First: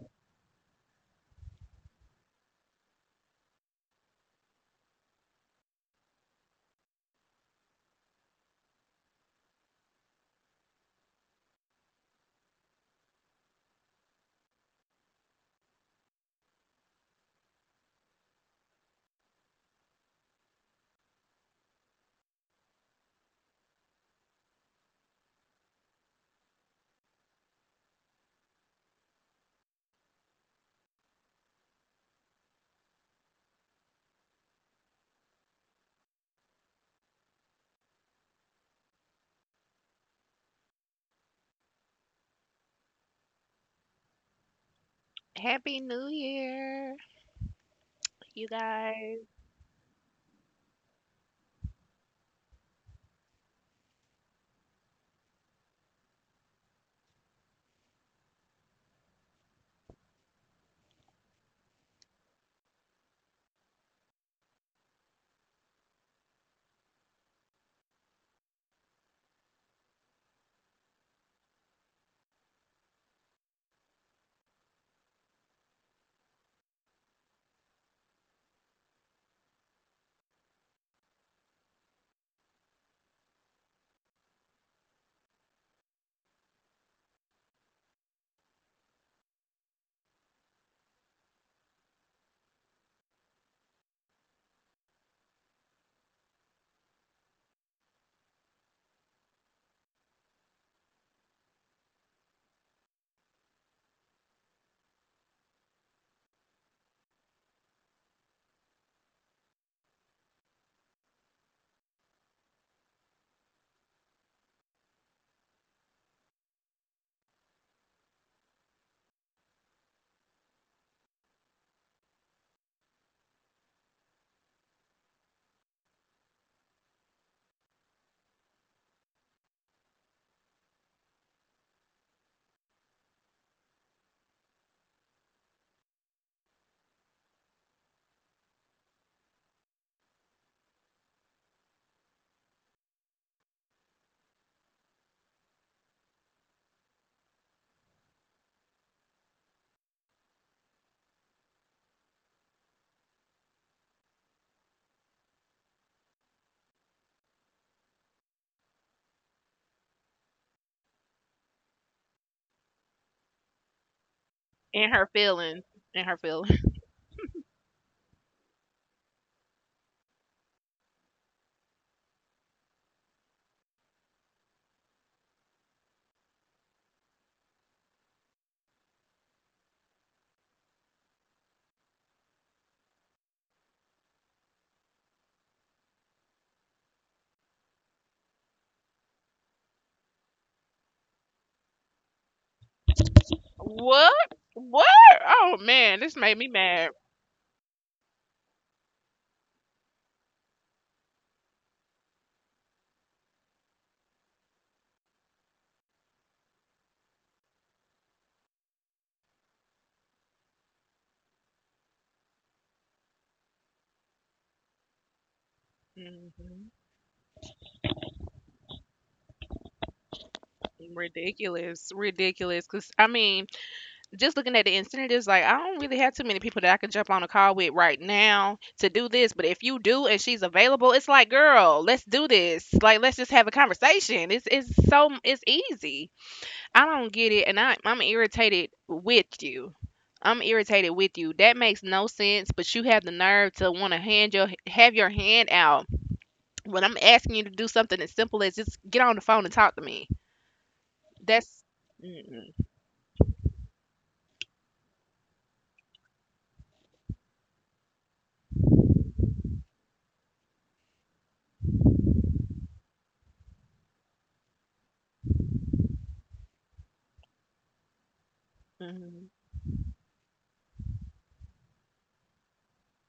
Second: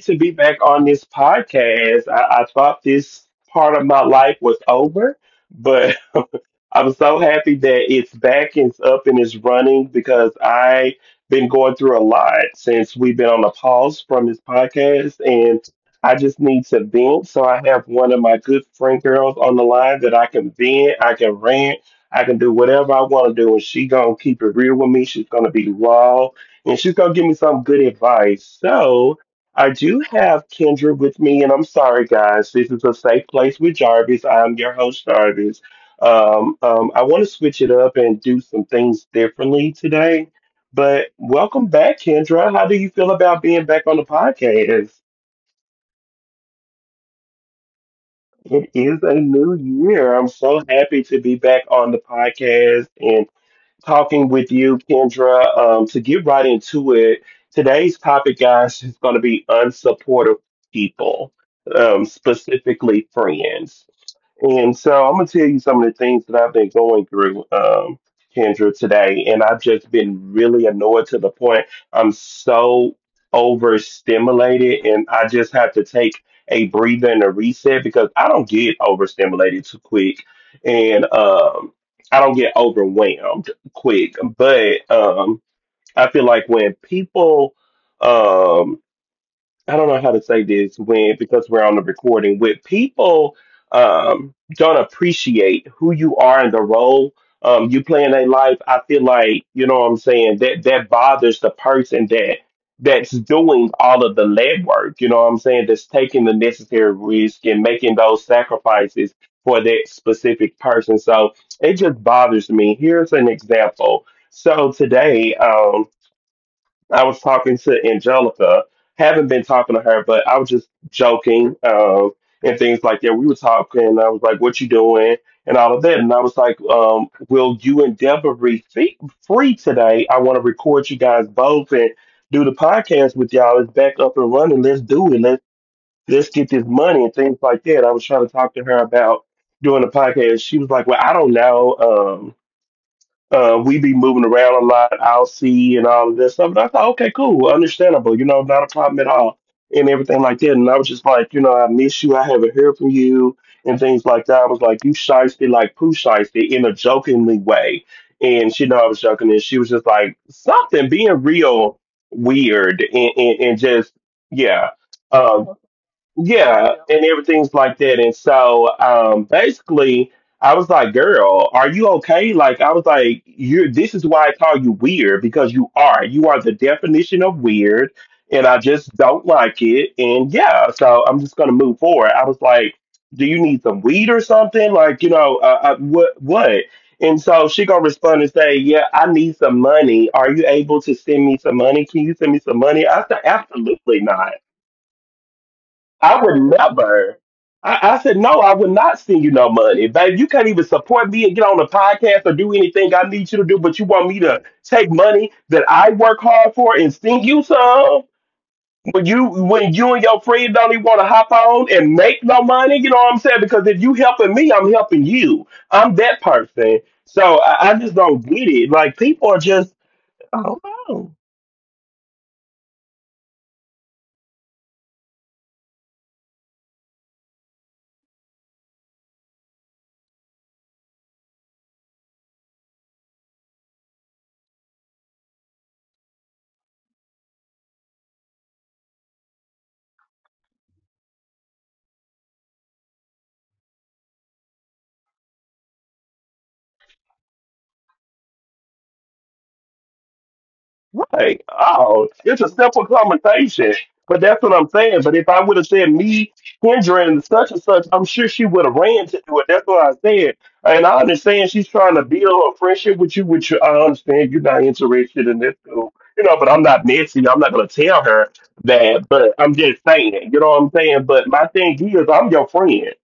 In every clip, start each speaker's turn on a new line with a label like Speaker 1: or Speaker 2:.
Speaker 1: to be back on this podcast. I thought this part of my life was over, but I'm so happy that it's back and it's up and it's running because I've been going through a lot since we've been on a pause from this podcast, and I just need to vent. So I have one of my good friend girls on the line that I can vent, I can rant, I can do whatever I want to do, and she gonna keep it real with me. She's gonna be raw and she's gonna give me some good advice. So I do have Kendra with me, and I'm sorry, guys. This is a safe place with Jarvis. I'm your host, Jarvis. I want to switch it up and do some things differently today. But welcome back, Kendra. How do you feel about being back on the podcast?
Speaker 2: Happy New Year, you
Speaker 1: It is a
Speaker 2: guys.
Speaker 1: new year. I'm so happy to be back on the podcast and talking with you, Kendra. To get right into it, today's topic, guys, is going to be unsupportive people, specifically friends. And so I'm gonna tell you some of the things that I've been going through, Kendra, today, and I've just been really annoyed to the point I'm so overstimulated, and I just have to take a breather and a reset because I don't get overstimulated too quick, and I don't get overwhelmed quick. But I feel like when people um, I don't know how to say this when because we're on the recording with people don't appreciate who you are and the role you play in their life. I feel like, you know what I'm saying, that bothers the person that that's doing all of the legwork. You know what I'm saying, that's taking the necessary risk and making those sacrifices for that specific person. So it just bothers me. Here's an example. So today. I was talking to Angelica. Haven't been talking to her, but I was just joking, and things like that. We were talking. I was like, "What you doing?" and all of that. And I was like, "Will you and Deborah be free today? I want to record you guys both and do the podcast with y'all. It's back up and running. Let's do it. Let's get this money and things like that." I was trying to talk to her about doing the podcast. She was like, "Well, I don't know. We be moving around a lot, I'll see," and all of that stuff. And I thought, okay, cool, understandable, you know, not a problem at all, and everything like that. And I was just like, you know, I miss you, I haven't heard from you, and things like that. I was like, you shiesty, like poo shiesty, in a jokingly way. And she know I was joking, and she was just like, something being real weird, and just, yeah.
Speaker 2: In her
Speaker 1: um,
Speaker 2: feelings. In her feelings.
Speaker 1: yeah, yeah, and everything's like that. And so basically I was like, girl, are you okay? Like I was like, you're this is why I call you weird, because you are. You are the definition of weird and I just don't like it. And yeah, so I'm just gonna move forward. I was like, do you need some weed or something? Like, you know, what? And so she gonna respond and say, "Yeah, I need some money. Are you able to send me some money? Can you send me some money?" I said, "Absolutely
Speaker 2: What?
Speaker 1: not."
Speaker 2: What? Oh man, this
Speaker 1: I
Speaker 2: made
Speaker 1: would
Speaker 2: me mad.
Speaker 1: never. I said, no, I would not send you no money. Babe, you can't even support me and get on the podcast or do anything I need you to do, but you want me to take money that I work hard for and send you some? When you and your friend don't even want to hop on and make no money, you know what I'm saying? Because if you helping me, I'm helping you. I'm that
Speaker 2: Hmm.
Speaker 1: person. So I just don't get it. Like people are just I don't know.
Speaker 2: Ridiculous, ridiculous. Cause I mean, just looking at the incentives, like I don't really have too many people that I can jump on a call with right now to do this. But if you do and she's available, it's like, girl, let's do this. Like, let's just have a conversation. It's so it's easy. I don't get it, and I'm irritated with you. I'm irritated with you. That makes no sense, but you have the nerve to want to hand your have your hand out when I'm asking you to do something as simple as just get on the phone and talk to me.
Speaker 1: Like,
Speaker 2: That's
Speaker 1: oh, it's a
Speaker 2: mm,
Speaker 1: simple conversation. But that's what I'm saying. But if I would have said me, Kendra, and such, I'm sure she would have ran to do it. That's what I said. And I understand she's trying to build a friendship with you, which I understand you're not interested in this. So, you know, but I'm not messy. I'm not going to tell her that.
Speaker 2: mm,
Speaker 1: But I'm just saying, you know what I'm saying? But my thing is, I'm your friend.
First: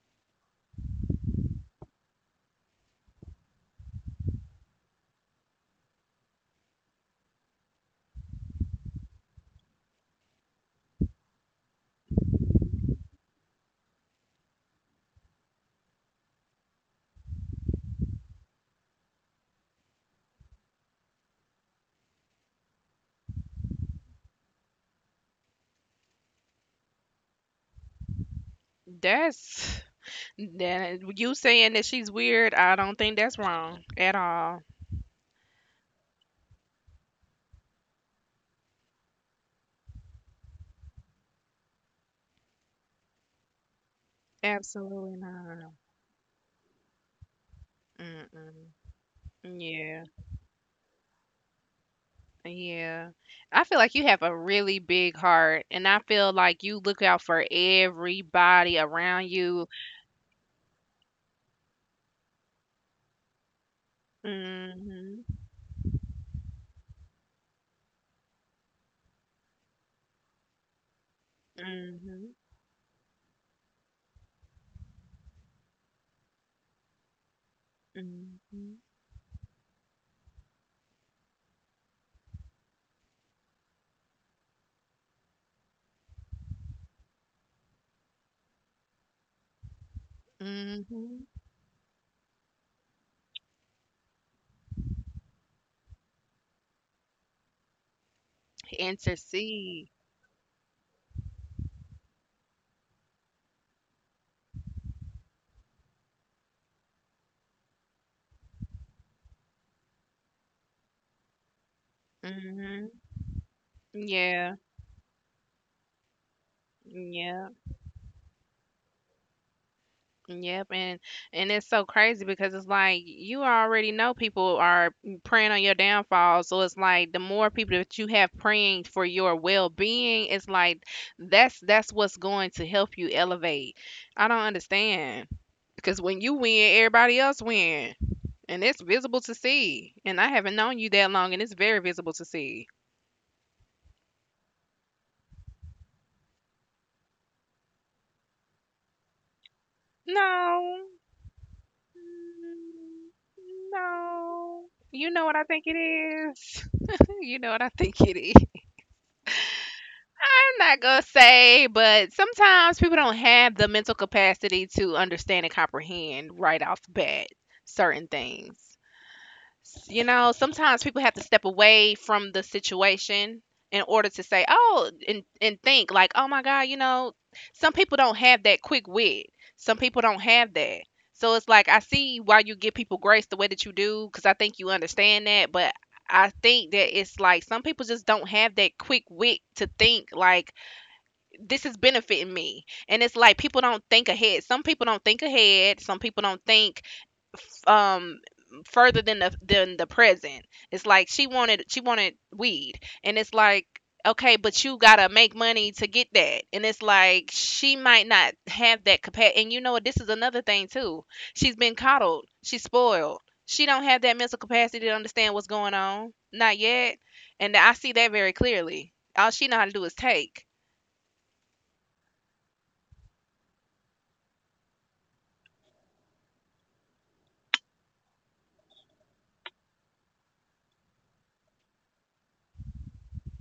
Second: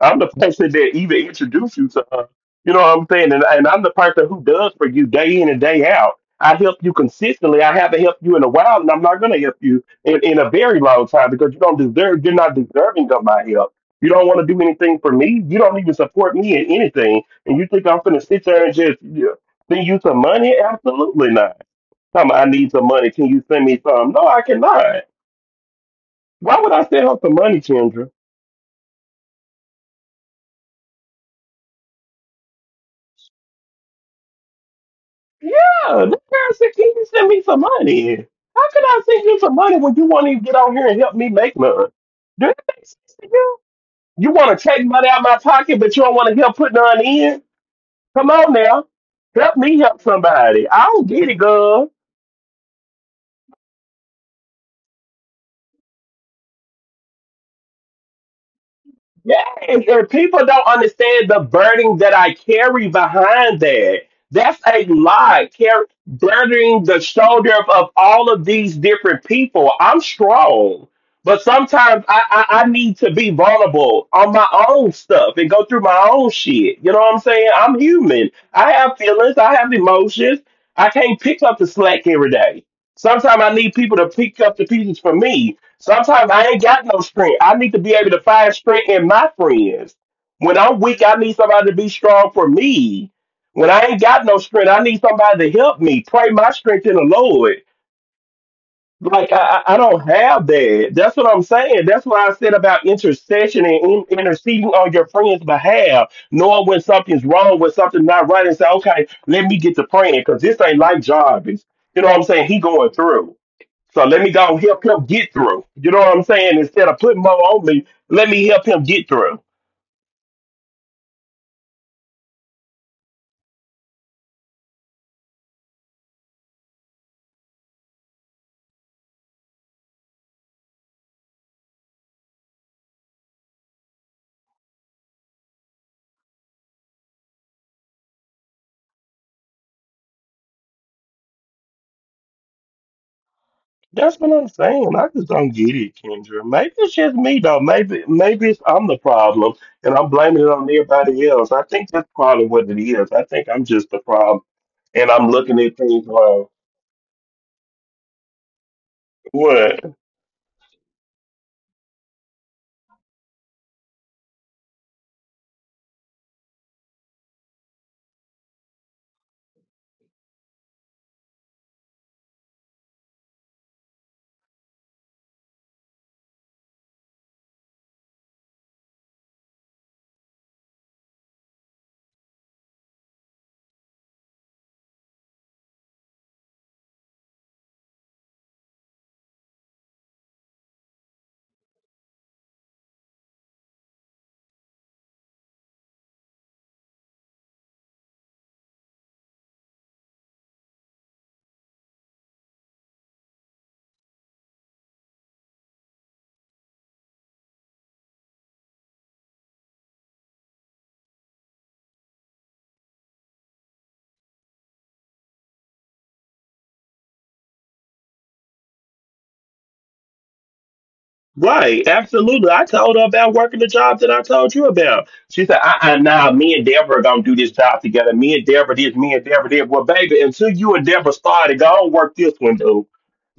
Speaker 1: I'm the person that even introduced you to her. You know what I'm saying? And I'm the person who does for you day in and day out. I help you consistently. I haven't helped you in a while, and I'm not going to help you in a very long time because you don't deserve. You're not deserving of my help. You don't want to do anything for me. You don't even support me in anything, and you think I'm going to sit there and just, yeah, send you some money? Absolutely not. Tell me I need some money. Can you send me some? No, I cannot. Why would I send her some money, Chandra?
Speaker 2: that's that you saying that she's weird. I don't think that's wrong at all.
Speaker 1: Yeah, this guy said, "Can you send me some money?" How can I send you some money when you won't even get out here and help me make none? Do that make sense to you? You want to take money
Speaker 2: Absolutely
Speaker 1: out of my
Speaker 2: not.
Speaker 1: pocket, but you don't want to help put none in? Come on
Speaker 2: Mm-mm.
Speaker 1: now. Help me help
Speaker 2: Yeah.
Speaker 1: somebody. I don't get it, girl.
Speaker 2: Yeah. I feel like you have a really big heart, and I feel like you look out for everybody around
Speaker 1: Yes,
Speaker 2: you.
Speaker 1: and people don't understand the burden that I carry behind that. That's a
Speaker 2: Mhm.
Speaker 1: lot. Car- burdening the shoulder of all of these different people. I'm strong, but sometimes I,
Speaker 2: Mhm.
Speaker 1: I need to be vulnerable on my own stuff and go through my own shit. You know what I'm saying? I'm human. I
Speaker 2: Mhm.
Speaker 1: have feelings. I have emotions. I can't pick up the slack every day. Sometimes I need people to pick up the pieces for me. Sometimes I ain't got no strength. I need to be able to find strength in my friends. When I'm weak, I
Speaker 2: Mhm.
Speaker 1: need somebody to be strong for me. When I ain't got no strength, I need somebody to help me. Pray my strength in the Lord. Like I, I
Speaker 2: Intercede.
Speaker 1: don't have that. That's what I'm saying. That's why I said about intercession and interceding on your friend's behalf, knowing when something's wrong, when something's not right, and say, okay, let me get to praying because this ain't like Jarvis. You know what I'm saying? He going
Speaker 2: Mhm.
Speaker 1: through. So let me go
Speaker 2: Yeah.
Speaker 1: and help him get through. You know what I'm saying? Instead of putting more
Speaker 2: Yeah.
Speaker 1: on me, let me help him get through.
Speaker 2: Yep, and it's so crazy because it's like you already know people are preying on your downfall. So it's like the more people that you have praying for your well-being, it's like that's what's going to help you elevate. I don't understand because when you win, everybody else win, and it's visible to see. And I haven't known you that long, and it's very visible to see.
Speaker 1: That's what I'm saying. I just don't get it, Kendra. Maybe it's just me though. Maybe it's I'm the problem and I'm blaming it on
Speaker 2: No.
Speaker 1: everybody else. I think that's probably what it
Speaker 2: Mm.
Speaker 1: is. I think I'm just the problem
Speaker 2: No, you
Speaker 1: and
Speaker 2: know
Speaker 1: I'm
Speaker 2: what I
Speaker 1: looking
Speaker 2: think it
Speaker 1: at things wrong.
Speaker 2: is. You know what I think it is.
Speaker 1: What?
Speaker 2: I'm not gonna say, but sometimes people don't have the mental capacity to understand and comprehend right off the bat certain things. You know, sometimes people have to step away from the situation in order to say, oh, and think like, oh my God, you know, some people don't have that quick wit. Some people don't have that. So it's like, I see why you give people grace the way that you do, because I think you understand that. But I think that it's like some people just don't have that quick wit to think like, this is benefiting me, and it's like people don't think ahead, some people don't think ahead, some people don't think, um further than the present. It's like she wanted weed, and it's like, okay, but you gotta make money to get that, and it's like she might not have that capacity. And you know what, this is another thing too, she's been coddled, she's spoiled, she don't have that mental capacity to understand what's going on, not yet, and I see that very clearly. All she know how to do is take.
Speaker 1: Right, absolutely. I told her about working the job that I told you about. She said, "I now me and Deborah are gonna do this job together. Me and Deborah this, me and Deborah that. Well, baby, until you and Deborah started, go and work this one, dude.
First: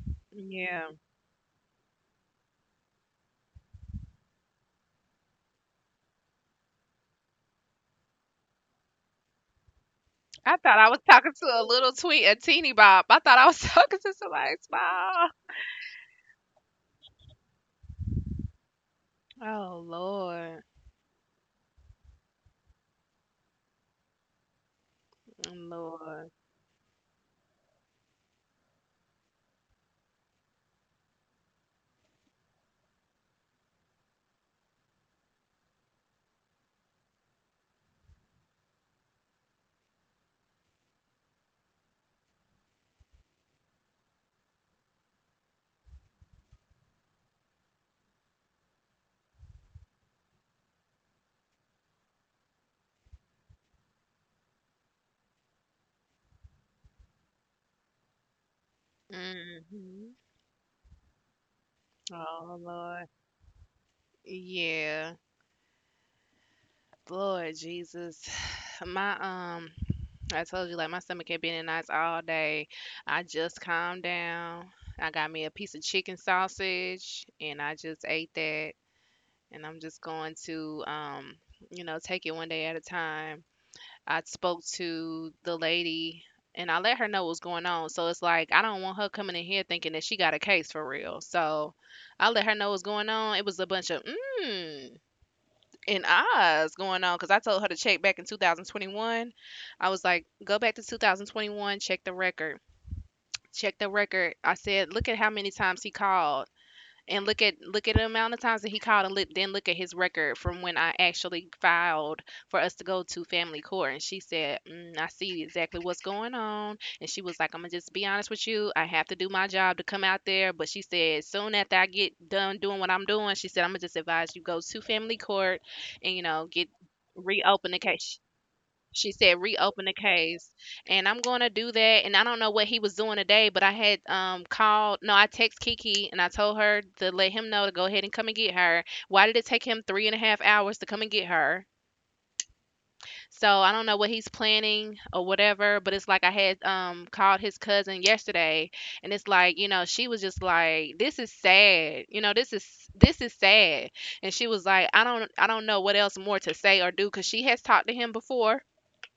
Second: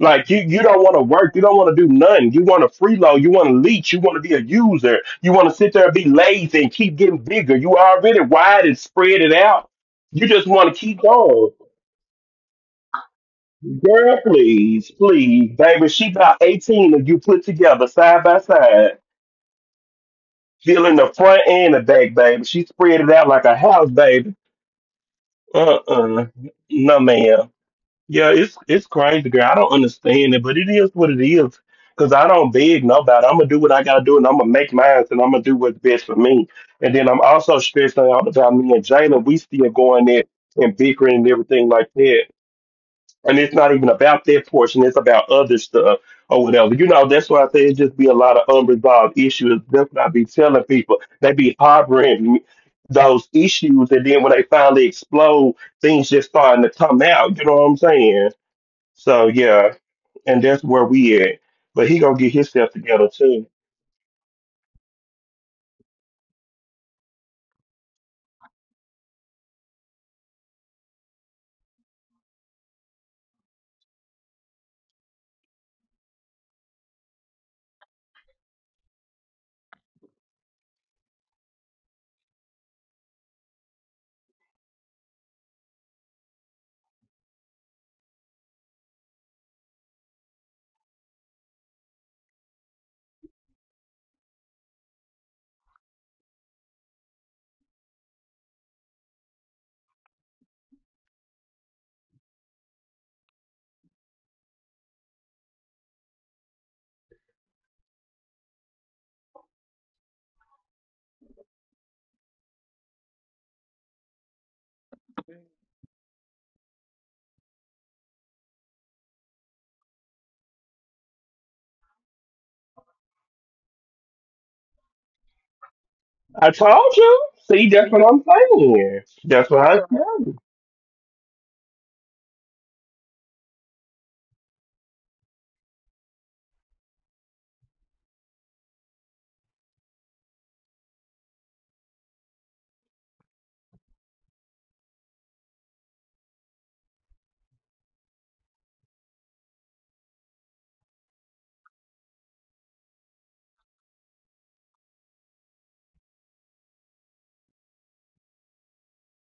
Speaker 1: Like you don't
Speaker 2: Yeah.
Speaker 1: want to work. You don't want to do nothing. You want to freeload. You want to leech. You want to be a user. You want to sit there and be lazy and keep getting bigger. You already wide and spread it out. You just
Speaker 2: I
Speaker 1: want to
Speaker 2: thought I
Speaker 1: keep
Speaker 2: was talking to
Speaker 1: going."
Speaker 2: a little tweet, a teeny bop. I thought I was talking to
Speaker 1: Girl,
Speaker 2: somebody
Speaker 1: please,
Speaker 2: small.
Speaker 1: please, baby. She about 18, and you put together side by side.
Speaker 2: Oh Lord.
Speaker 1: Healing the front and the back, baby. She spread it out like a house, baby.
Speaker 2: Mm.
Speaker 1: Uh-uh.
Speaker 2: Lord.
Speaker 1: No, ma'am. Yeah, it's crazy, girl. I don't understand it, but it is what it is. Cause I don't beg nobody. I'm gonna do what I gotta do, and I'm gonna make mine, and I'm gonna do what's best for me. And then I'm also stressing out about me and Jalen. We still going there and bickering and everything like that, and it's not even about their portion; it's about other stuff or whatever. You know, that's why I say it just be a lot of unresolved issues. That's what I be telling people. They be harboring those issues, and then when they finally explode, things just starting to come out. You know what I'm saying? So yeah,
Speaker 2: Hmm.
Speaker 1: and that's where we at. But he gonna get
Speaker 2: Oh
Speaker 1: himself together
Speaker 2: Lord.
Speaker 1: too.
Speaker 2: Yeah. Lord Jesus. my I told you like my stomach had been in knots all day. I just calmed down. I got me a piece of chicken sausage, and I just ate that. And I'm just going to, you know, take it one day at a time. I spoke to the lady and I let her know what was going on. So it's like I don't want her coming in here thinking that she got a case for real. So I let her know what's going on. It was a bunch of mm and ahs going on because I told her to check back in 2021. I was like, go back to 2021, check the record. Check the record. I said, look at how many times he called, and look at the amount of times that he called, and look, then look at his record from when I actually filed for us to go to family court. And she said, "I see exactly what's going on." And she was like, "I'm gonna just be honest with you. I have to do my job to come out there." But she said, "Soon after I get done doing what I'm doing," she said, "I'm gonna just advise you go to family court and
Speaker 1: I
Speaker 2: get
Speaker 1: told you. See,
Speaker 2: reopen the
Speaker 1: that's what I'm
Speaker 2: case."
Speaker 1: saying.
Speaker 2: She said
Speaker 1: That's what I
Speaker 2: reopen the
Speaker 1: tell you.
Speaker 2: case, and I'm going to do that. And I don't know what he was doing today, but I had called. No, I text Kiki and I told her to let him know to go ahead and come and get her. Why did it take him 3.5 hours to come and get her? So I don't know what he's planning or whatever. But it's like I had called his cousin yesterday, and it's like, you know, she was just like, this is sad. You know, this is sad, and she was like, I don't know what else more to say or do, because she has talked to him before.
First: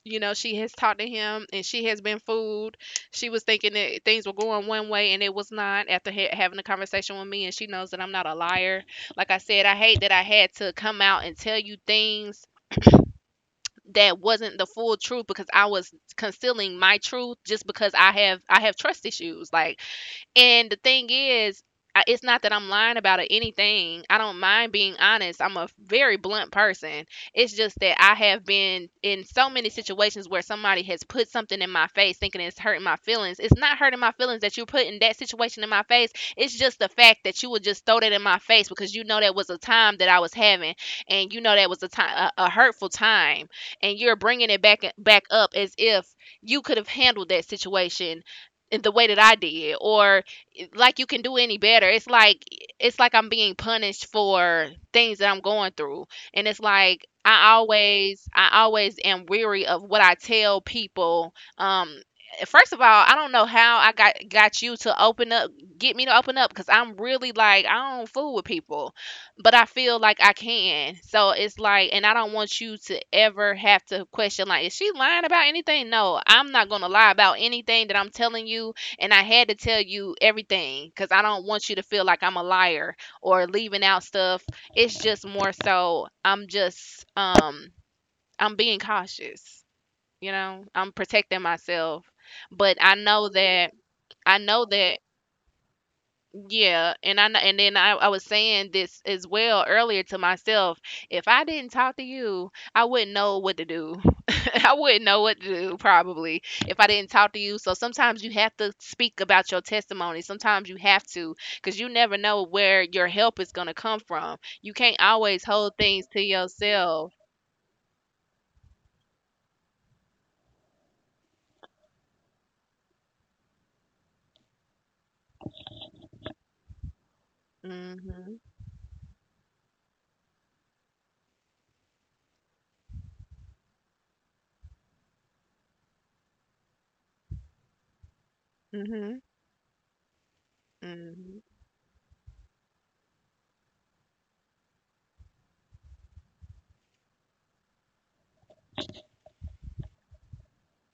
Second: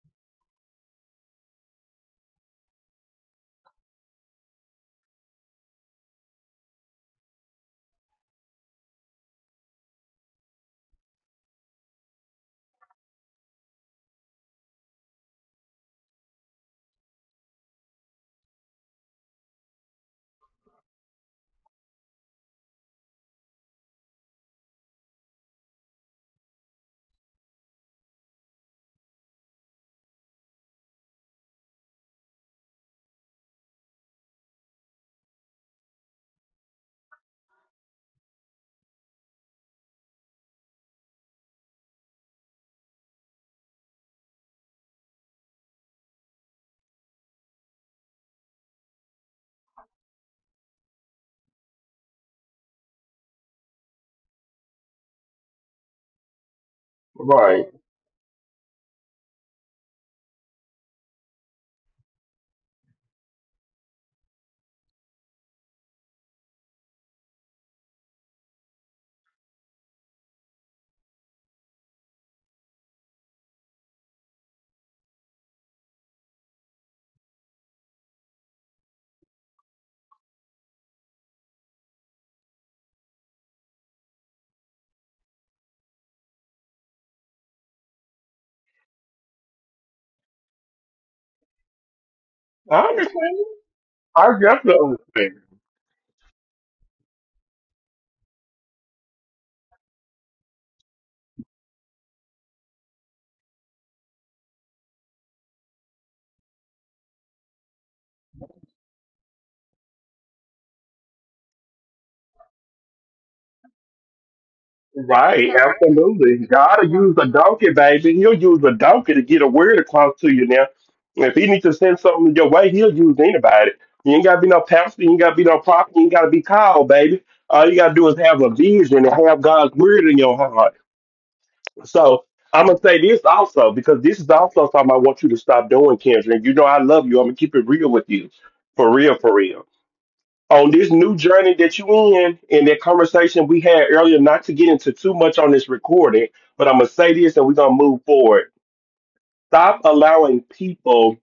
Speaker 2: You know, she has talked to him, and she has been fooled. She was thinking that things were going one way, and it was not, after having a conversation with me, and she knows that I'm not a liar. Like I said, I hate that I had to come out and tell you things that wasn't the full truth, because I was concealing my truth just because I have trust issues, like. And the thing is, it's not that I'm lying about it, anything. I don't mind being honest. I'm a very blunt person. It's just that I have been in so many situations where somebody has put something in my face thinking it's hurting my feelings. It's not hurting my feelings that you're putting that situation in my face. It's just the fact that you would just throw that in my face because you know that was a time that I was having, and you know that was a time, a hurtful time, and you're bringing it back up as if you could have handled that situation in the way that I did, or like you can do any better. It's like I'm being punished for things that I'm going through. And it's like
Speaker 1: Right.
Speaker 2: I always am weary of what I tell people. First of all, I don't know how I got you to open up, get me to open up, cuz I'm really like I don't fool with people, but I feel like I can. So it's like, and I don't want you to ever have to question like, is she lying about anything? No, I'm not going to lie about anything that I'm telling you, and I had to tell you everything because I don't want you to feel like I'm a liar or leaving out stuff. It's just more so I'm just, I'm being cautious. You know, I'm protecting myself. But
Speaker 1: I
Speaker 2: I know
Speaker 1: understand.
Speaker 2: that.
Speaker 1: I
Speaker 2: I know
Speaker 1: definitely
Speaker 2: that.
Speaker 1: understand.
Speaker 2: Yeah, and I know, and then I was saying this as well earlier to myself. If I didn't talk to you, I wouldn't know what to do. I wouldn't know what to do, probably, if I didn't talk to you. So sometimes you have to speak about your testimony. Sometimes you have to, because you never know where your help is going to come from. You can't
Speaker 1: Right,
Speaker 2: always hold things
Speaker 1: absolutely.
Speaker 2: to
Speaker 1: God will use a
Speaker 2: yourself.
Speaker 1: donkey, baby. He'll use a donkey to get a word across to you now. If he needs to send something your way, he'll use anybody. You ain't got to be no pastor, you ain't got to be no prophet, you ain't got to be called, baby. All you got to do is have a
Speaker 2: Mhm.
Speaker 1: vision and have God's word in your heart. So I'm going to say this also, because this is also something I want you to stop doing, Kendra. And you know I love you. I'm going to keep it real with you. For
Speaker 2: Mhm.
Speaker 1: real on this new journey
Speaker 2: Mhm.
Speaker 1: that you in and that conversation we had earlier, not to get into too much on this recording, but I'm gonna say this and we're gonna move forward. Stop allowing people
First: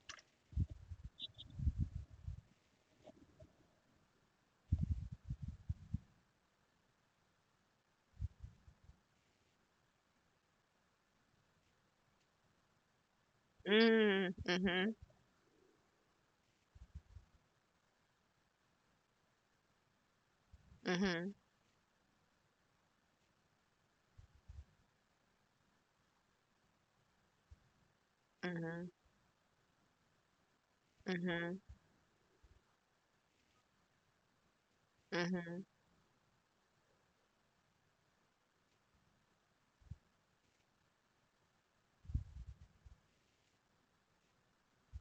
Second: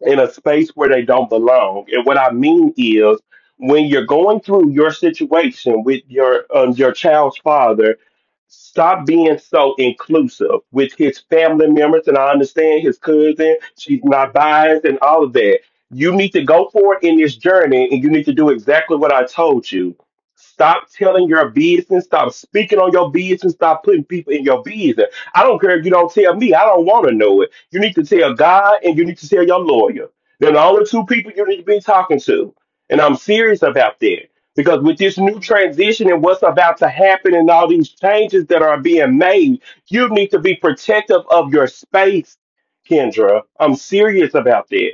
Speaker 1: in a space where they don't belong. And what I mean is, when you're going through your situation with your child's father, stop being so inclusive with his family members. And I understand his cousin; she's
Speaker 2: Mm.
Speaker 1: not biased
Speaker 2: Mhm.
Speaker 1: and all of that. You need to go forward in this journey, and you need to do exactly what I told you. Stop telling
Speaker 2: Mhm.
Speaker 1: your business. Stop speaking on your business. Stop putting people in your business. I don't care if you don't tell me. I don't want to know it. You need to tell God
Speaker 2: Mhm.
Speaker 1: and you need to tell your lawyer. They're the only two people you
Speaker 2: Mhm.
Speaker 1: need to be talking to. And I'm serious about that. Because with this new
Speaker 2: Mhm.
Speaker 1: transition and what's about to happen and all these changes that are being made, you need to be protective of your space, Kendra. I'm serious about that.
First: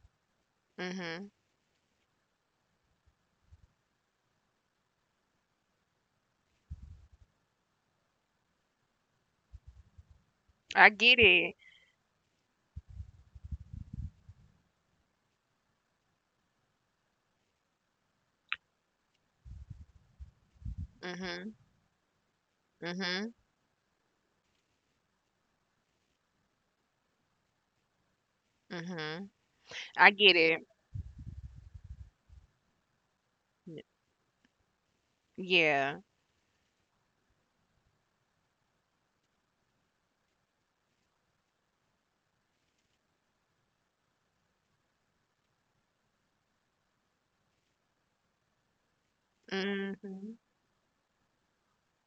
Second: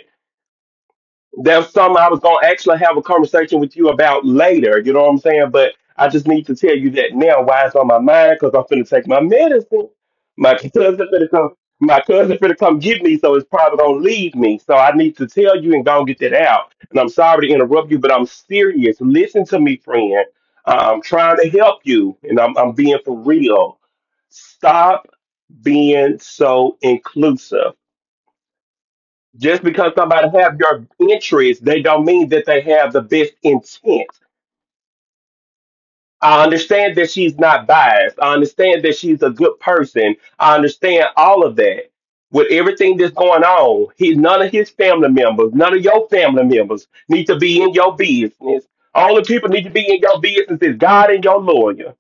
Speaker 2: Mhm.
Speaker 1: There's something I was gonna actually have a conversation with you about later. You know what I'm saying? But I just need to tell you that now. Why it's on my mind? Because I'm finna take my medicine. My
Speaker 2: I
Speaker 1: cousin
Speaker 2: get
Speaker 1: finna come.
Speaker 2: it.
Speaker 1: My cousin finna come get me, so it's probably gonna leave me. So I need to tell you and go and get that out. And I'm sorry to interrupt you, but I'm serious. Listen to me, friend. I'm trying to
Speaker 2: Mhm.
Speaker 1: help you, and I'm being for
Speaker 2: Mhm.
Speaker 1: real. Stop being so inclusive
Speaker 2: Mhm.
Speaker 1: just because
Speaker 2: I
Speaker 1: somebody
Speaker 2: get it.
Speaker 1: have your interest, they don't mean that they have the best
Speaker 2: Y-
Speaker 1: intent.
Speaker 2: Yeah.
Speaker 1: I understand that she's not biased. I understand that she's a good person. I understand all of that. With everything that's going on, he none of his family members, none of your family members need to be in your business. Only people need to be in your
Speaker 2: Mhm.
Speaker 1: business is God and your lawyer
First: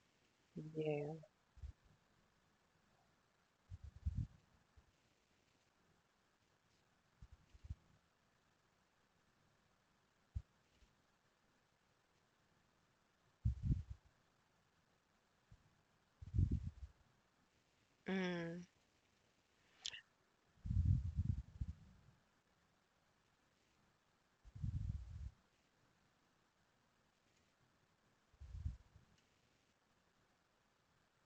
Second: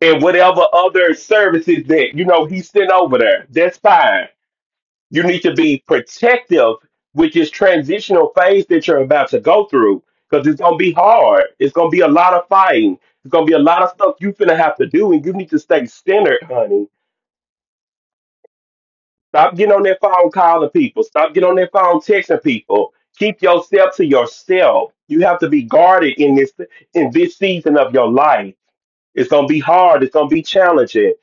Speaker 1: and whatever other
Speaker 2: Yeah.
Speaker 1: services that you know he sent over there. That's fine. You need to be protective with this transitional phase that you're about to go through because it's going to be hard. It's going to be a lot of fighting. It's going to be a lot of stuff you're going to have to do, and you need to stay centered, honey.
Speaker 2: Mm,
Speaker 1: Stop getting on that phone calling people. Stop getting on that phone texting people. Keep yourself to yourself. You have to be guarded in this season of your life. It's gonna be hard. It's gonna be challenging.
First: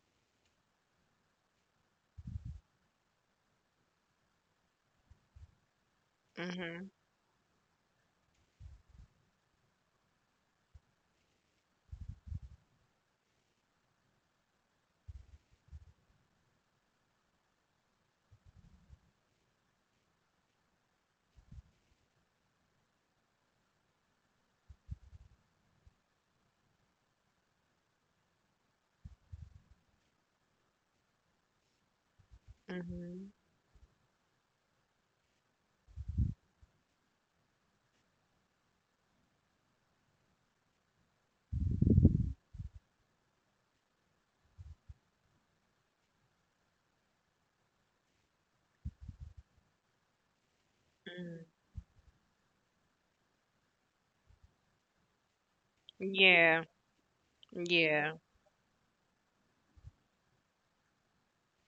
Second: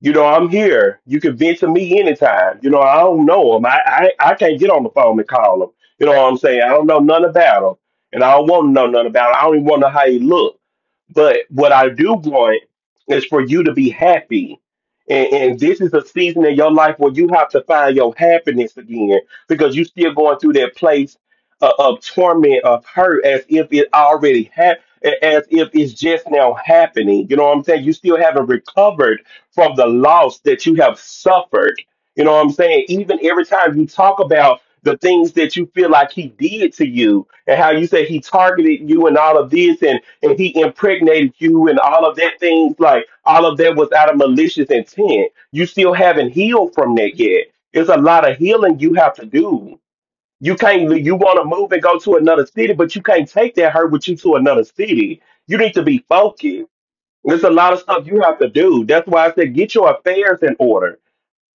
Speaker 1: You know, I'm here. You can vent to me anytime. You know, I don't know him. I can't get on the phone and call him. You know what I'm saying? I don't
Speaker 2: mhm.
Speaker 1: know none about him. And I don't want to know none about him. I don't even want to know how he look. But what I do want is for you to be happy. And this is a season in your life where you have to find your happiness again because you still going through that place of torment, of hurt, as if it already happened, as if it's just now happening. You know what I'm saying? You still haven't recovered from the loss that you have suffered. You know what I'm saying? Even
Speaker 2: Mhm.
Speaker 1: every time you talk about the things that you feel like he did to you and how you say he targeted you and all of this and he impregnated you and all of that things, like all of that was out of malicious intent. You still haven't healed from that yet. It's a lot of healing you have to do. You can't, you want to
Speaker 2: Mhm.
Speaker 1: move and go to another city, but you can't take that hurt with you to another city. You need to be
Speaker 2: Yeah,
Speaker 1: focused. There's a lot of stuff
Speaker 2: yeah.
Speaker 1: you have to do. That's why I said get your affairs in order.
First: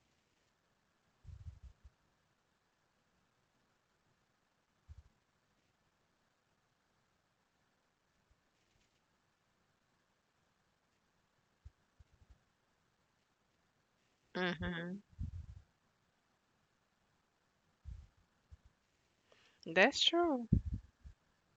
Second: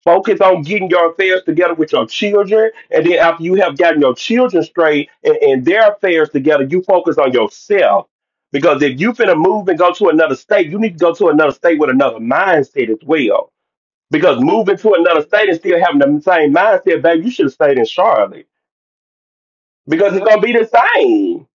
Speaker 1: Focus on getting your affairs together with your children. And then after you have gotten your children straight and their affairs together, you focus on yourself. Because if you finna move and go to another state, you need to go to another state with another mindset as well. Because moving to
Speaker 2: Hmm.
Speaker 1: another state and still having the same mindset, baby, you should have stayed in Charlotte.
Speaker 2: That's
Speaker 1: Because it's gonna
Speaker 2: true.
Speaker 1: be the same.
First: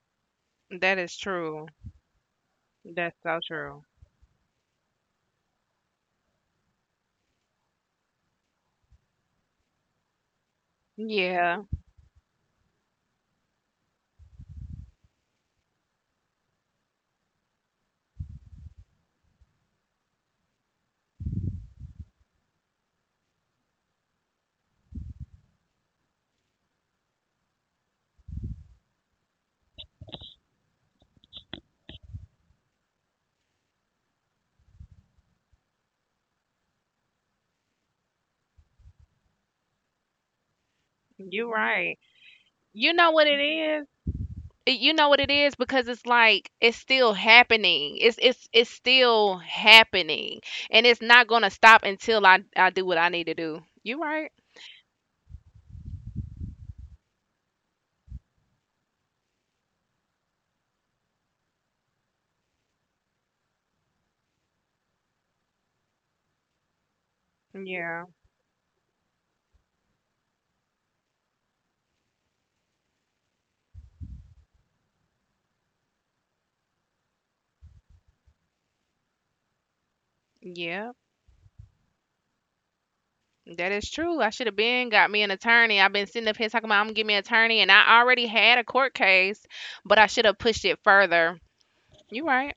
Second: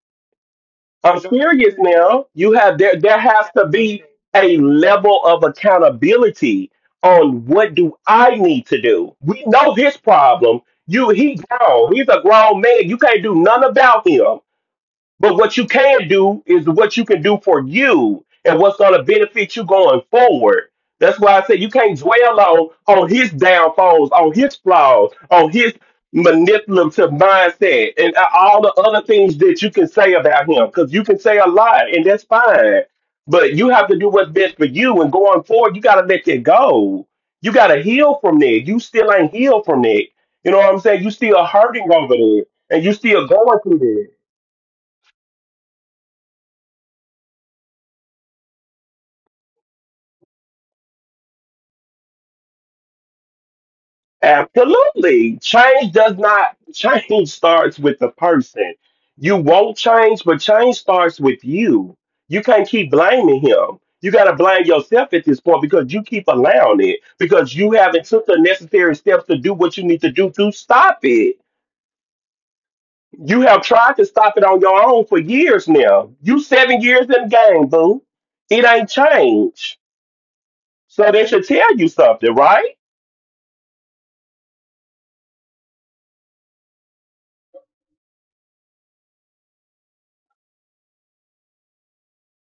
Speaker 2: That is
Speaker 1: I'm
Speaker 2: true.
Speaker 1: serious now. You have
Speaker 2: That's
Speaker 1: there
Speaker 2: so
Speaker 1: has to
Speaker 2: true.
Speaker 1: be a level of accountability on what do I need to do. We know this problem. You he
Speaker 2: Yeah,
Speaker 1: grown. He's a grown man. You can't do nothing about him. But what you can do is what you can do for you and what's going to benefit you going forward. That's why I said you can't dwell on his downfalls, on his flaws, on his manipulative mindset, and all the other things that you can say about him. Because you can say a lot, and that's fine. But you have to do what's best for you. And going forward, you got to let that go. You got to heal from that. You still ain't healed from that. You know what I'm saying? You still
Speaker 2: you're
Speaker 1: hurting
Speaker 2: right.
Speaker 1: over there, and
Speaker 2: You
Speaker 1: you
Speaker 2: know what
Speaker 1: still
Speaker 2: it
Speaker 1: going through
Speaker 2: is?
Speaker 1: that.
Speaker 2: You know what it is, because it's like it's still happening. It's still happening. And it's not gonna stop until I do what I need to do. You right.
Speaker 1: Absolutely. Change does not, change starts with the person. You won't change, but change starts with you. You can't keep blaming him. You got to blame yourself at this point because you keep allowing it because you
Speaker 2: Yeah,
Speaker 1: haven't took the necessary steps to do what you need to do to stop it. You have tried to stop it on your own for years now. You 7 years in the game, boo. It ain't changed.
Speaker 2: yeah,
Speaker 1: So they should tell you something, right?
Speaker 2: that is true. I should have been got me an attorney. I've been sitting up here talking about I'm gonna get me an attorney, and I already had a court case, but I should have pushed it further. You right.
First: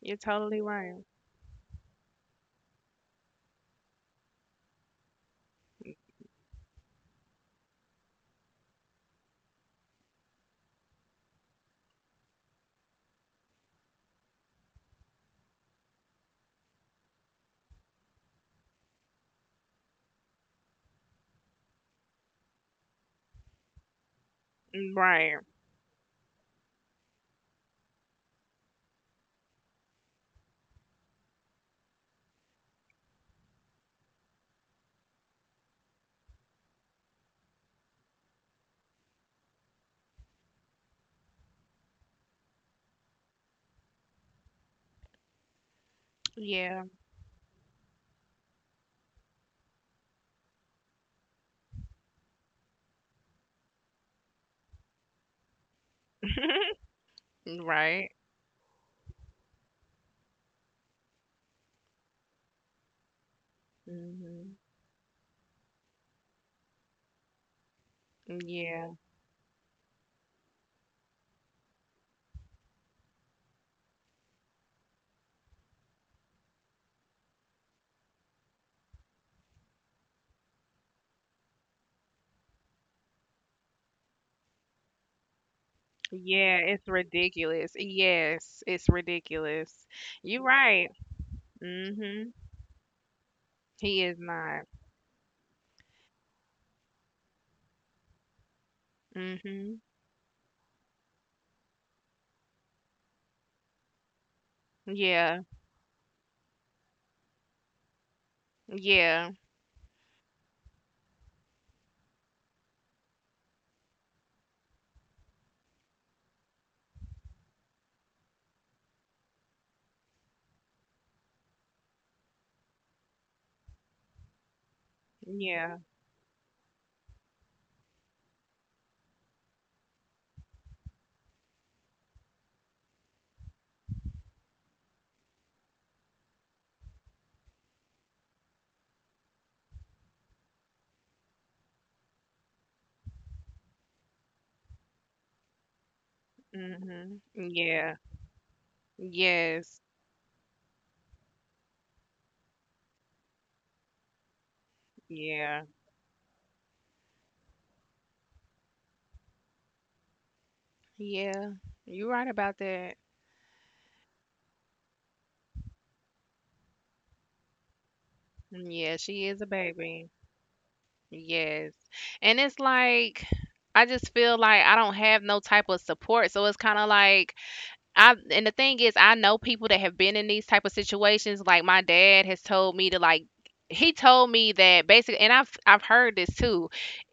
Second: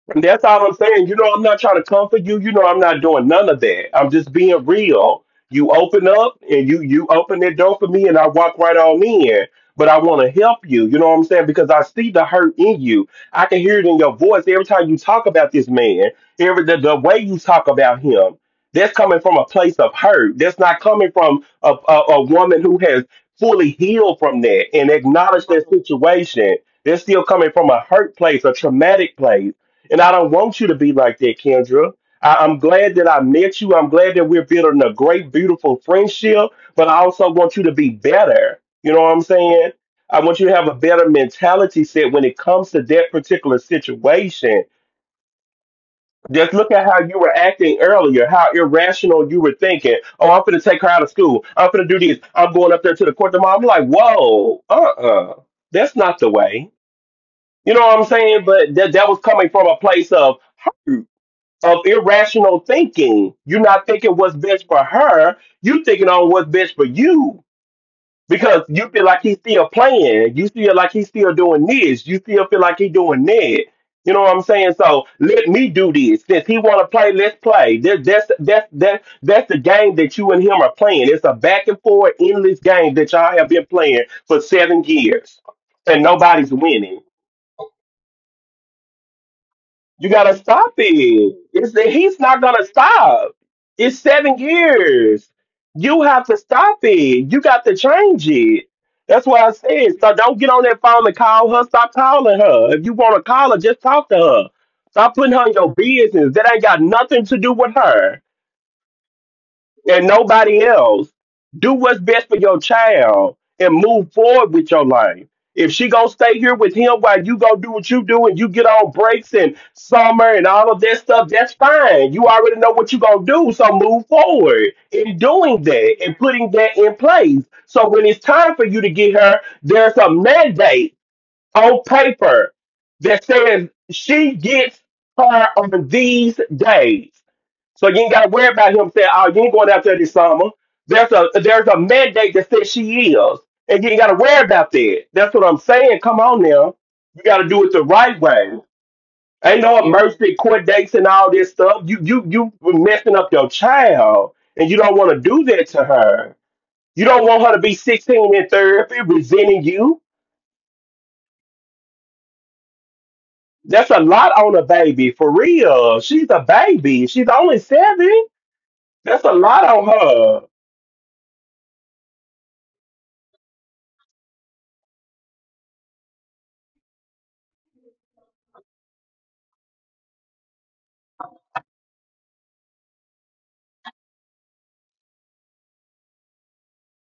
Speaker 2: You're
Speaker 1: And that's
Speaker 2: totally
Speaker 1: all I'm
Speaker 2: right.
Speaker 1: saying. You know, I'm not trying to comfort you. You know, I'm not doing none of that. I'm just being real. You open up and you open that door for me and I walk right on in. But I want to help you. You know what I'm saying? Because I see the hurt in you. I can hear it in your voice every time you talk about this man. Every the way you talk about him. That's coming from a place of hurt. That's not coming from a woman who has fully healed from that and
Speaker 2: Mm. Right.
Speaker 1: acknowledged that situation. They're still coming from a hurt place, a traumatic place and I don't want you to be like that, Kendra. I'm glad that I met you. I'm glad that we're building a great, beautiful friendship, but I also want you to be better. You know what I'm saying? I want you to have a better mentality set when it comes to that particular situation. Just look at
Speaker 2: Yeah.
Speaker 1: how you were acting earlier, how irrational you were thinking. Oh, I'm going to take her out of school. I'm going to do this. I'm going up there to the court tomorrow. I'm like, whoa, uh. That's not the way. You know what I'm
Speaker 2: Right.
Speaker 1: saying? But that was coming from a place of hurt, of irrational thinking. You're not thinking what's
Speaker 2: Hmm.
Speaker 1: best for her. You thinking on what's best for you because you
Speaker 2: Yeah.
Speaker 1: feel like he's still playing. You feel like he's still doing this. You still feel like he's doing that. You know what I'm saying? So let me do this. Since he want to play, let's play. That's the game that you and him are playing. It's a back and forth, endless game that y'all have been playing for 7 years, and nobody's
Speaker 2: Yeah, it's
Speaker 1: winning.
Speaker 2: ridiculous. Yes, it's ridiculous.
Speaker 1: You gotta
Speaker 2: You're
Speaker 1: stop
Speaker 2: right.
Speaker 1: it. It's that he's
Speaker 2: Mhm.
Speaker 1: not gonna stop. It's
Speaker 2: He is
Speaker 1: seven
Speaker 2: not.
Speaker 1: years. You have to stop it. You got to change it. That's why I
Speaker 2: Mhm.
Speaker 1: said. So don't get on that phone and call her. Stop calling her. If you want to call her, just talk to her. Stop putting
Speaker 2: Yeah.
Speaker 1: her in your business. That ain't got nothing to do with her
Speaker 2: Yeah.
Speaker 1: and nobody else. Do what's best for your child and move forward with your life. If she gonna stay here with him while you go do what you do and you get on breaks and summer and all of that stuff, that's fine. You already know what you gonna do, so move forward in doing
Speaker 2: Yeah.
Speaker 1: that and putting that in place. So when it's time for you to get her, there's a mandate on paper that says she gets her on these days. So you ain't got to worry about him saying, "Oh, you ain't going out there this summer." There's a mandate that says she is, and you ain't got to worry about that. That's what I'm saying. Come on now, you
Speaker 2: Mhm.
Speaker 1: got to do it the
Speaker 2: Yeah.
Speaker 1: right way. Ain't no
Speaker 2: Yes.
Speaker 1: emergency court dates and all this stuff. You messing up your child, and you don't want to do that
Speaker 2: Yeah.
Speaker 1: to her. You don't want her to be 16 in therapy resenting you.
Speaker 2: Yeah. You're right about that.
Speaker 1: That's a lot on a baby, for real. She's a baby. She's only seven.
Speaker 2: Mm. Yeah,
Speaker 1: That's
Speaker 2: she
Speaker 1: a
Speaker 2: is a
Speaker 1: lot on
Speaker 2: baby.
Speaker 1: her.
Speaker 2: Yes. And it's like, I just feel like I don't have no type of support. So it's kind of like, I and the thing is, I know people that have been in these type of situations, like my dad has told me to, like, he told me that, basically, and I've heard this too,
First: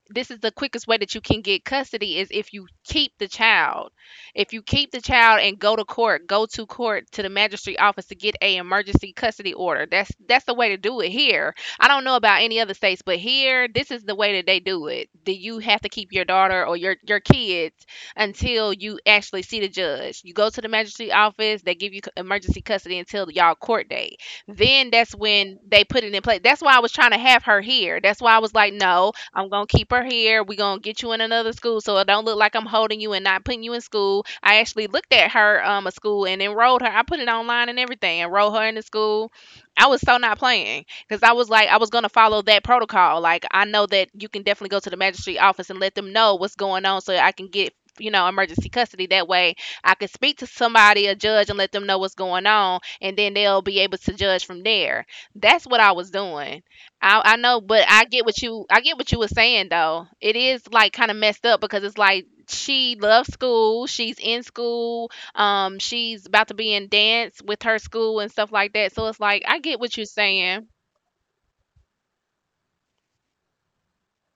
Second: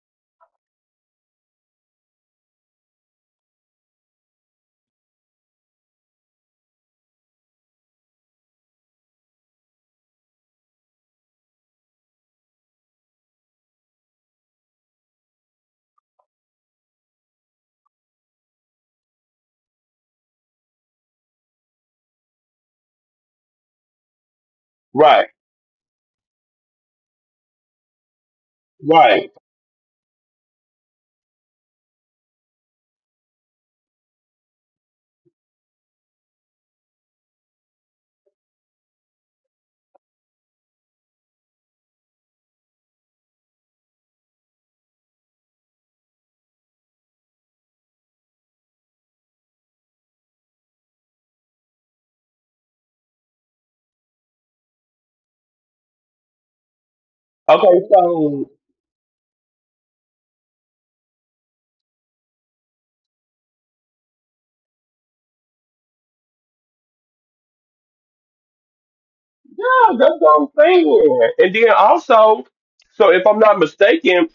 Speaker 2: this is the quickest way that you can get custody is if you keep the child. If you keep the child and go to court to the magistrate office to get a emergency custody order. That's the way to do it here. I don't know about any other states, but here this is the way that they do it. Do you have to keep your daughter or your kids until you actually see the judge? You go to the magistrate office, they give you emergency custody until y'all court date. Then that's
Speaker 1: Right,
Speaker 2: when they put it in place. That's why I was trying to have her here. That's why I was like, no,
Speaker 1: right.
Speaker 2: I'm gonna keep her here. We're gonna get you in another school so it don't look like I'm holding you and not putting you in school. I actually looked at her a school and enrolled her. I put it online and everything, enrolled her in the school. I was so not playing because I was like, I was gonna follow that protocol. Like I know that you can definitely go to the magistrate office and let them know what's going on so I can get emergency custody that way. I can speak to somebody, a judge, and let them know what's going on, and then they'll be able to judge from there. That's what I was doing. I know,
Speaker 1: Okay,
Speaker 2: but I get what
Speaker 1: so
Speaker 2: you— I get what you were saying though. It is like kind of messed up because it's like she loves school, she's in school, she's about to be in dance with her school and stuff like that. So it's like I get what
Speaker 1: yeah,
Speaker 2: you're
Speaker 1: that's what I'm
Speaker 2: saying.
Speaker 1: saying. And then also, so if I'm not mistaken,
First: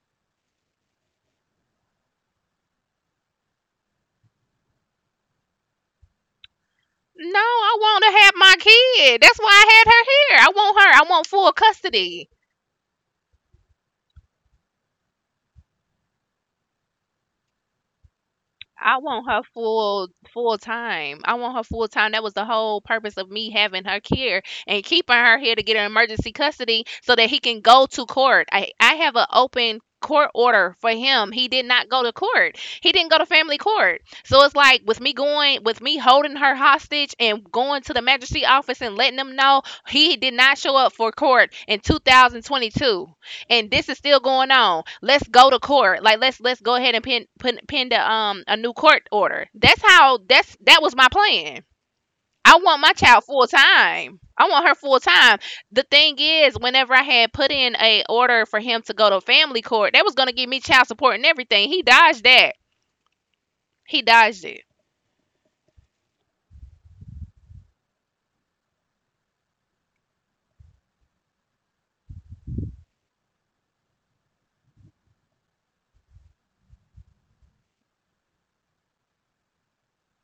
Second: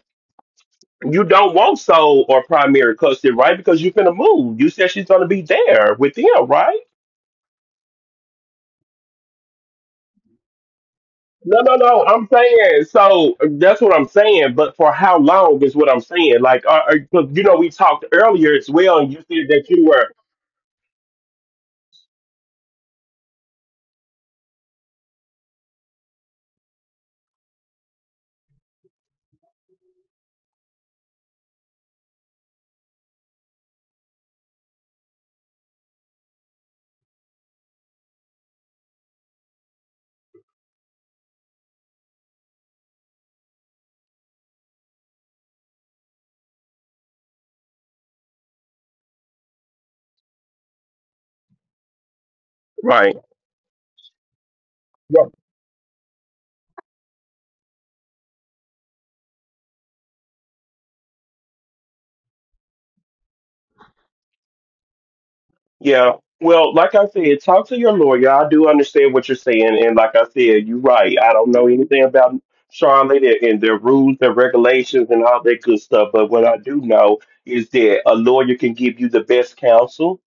Speaker 1: you don't want Soul or primary custody, right? Because you're gonna move. You said she's gonna be there with them, right?
Speaker 2: No, I want to have my kid. That's why I had her here. I want her. I want full
Speaker 1: No, no, no. I'm
Speaker 2: custody.
Speaker 1: saying so. That's what I'm saying. But for how long is what I'm saying? Like, 'cause, you know, we talked earlier as
Speaker 2: I
Speaker 1: well, and you
Speaker 2: want her
Speaker 1: said that you were
Speaker 2: full time. I want her full time. That was the whole purpose of me having her here and keeping her here to get her emergency custody so that he can go to court. I have an open court order for him. He did not go to court. He didn't go to family court. So it's like with me going, with me holding her hostage and going to the magistrate office and letting them know he did not show up for court in 2022 and this is still going on. Let's go to court. Like let's go ahead and pin the, a new court order. That's how that's That was my plan. I want my
Speaker 1: right.
Speaker 2: child full time. I want her full time. The thing is, whenever I had put in a order for him to go to family court, that was gonna give me child support and everything. He dodged that. He dodged it.
Speaker 1: Yeah. Well, like I said, talk to your lawyer. I do understand what you're saying, and like I said, you're right. I don't know anything about Charlotte and their rules, their regulations, and all that good stuff. But what I do know is that a lawyer can give you the best counsel.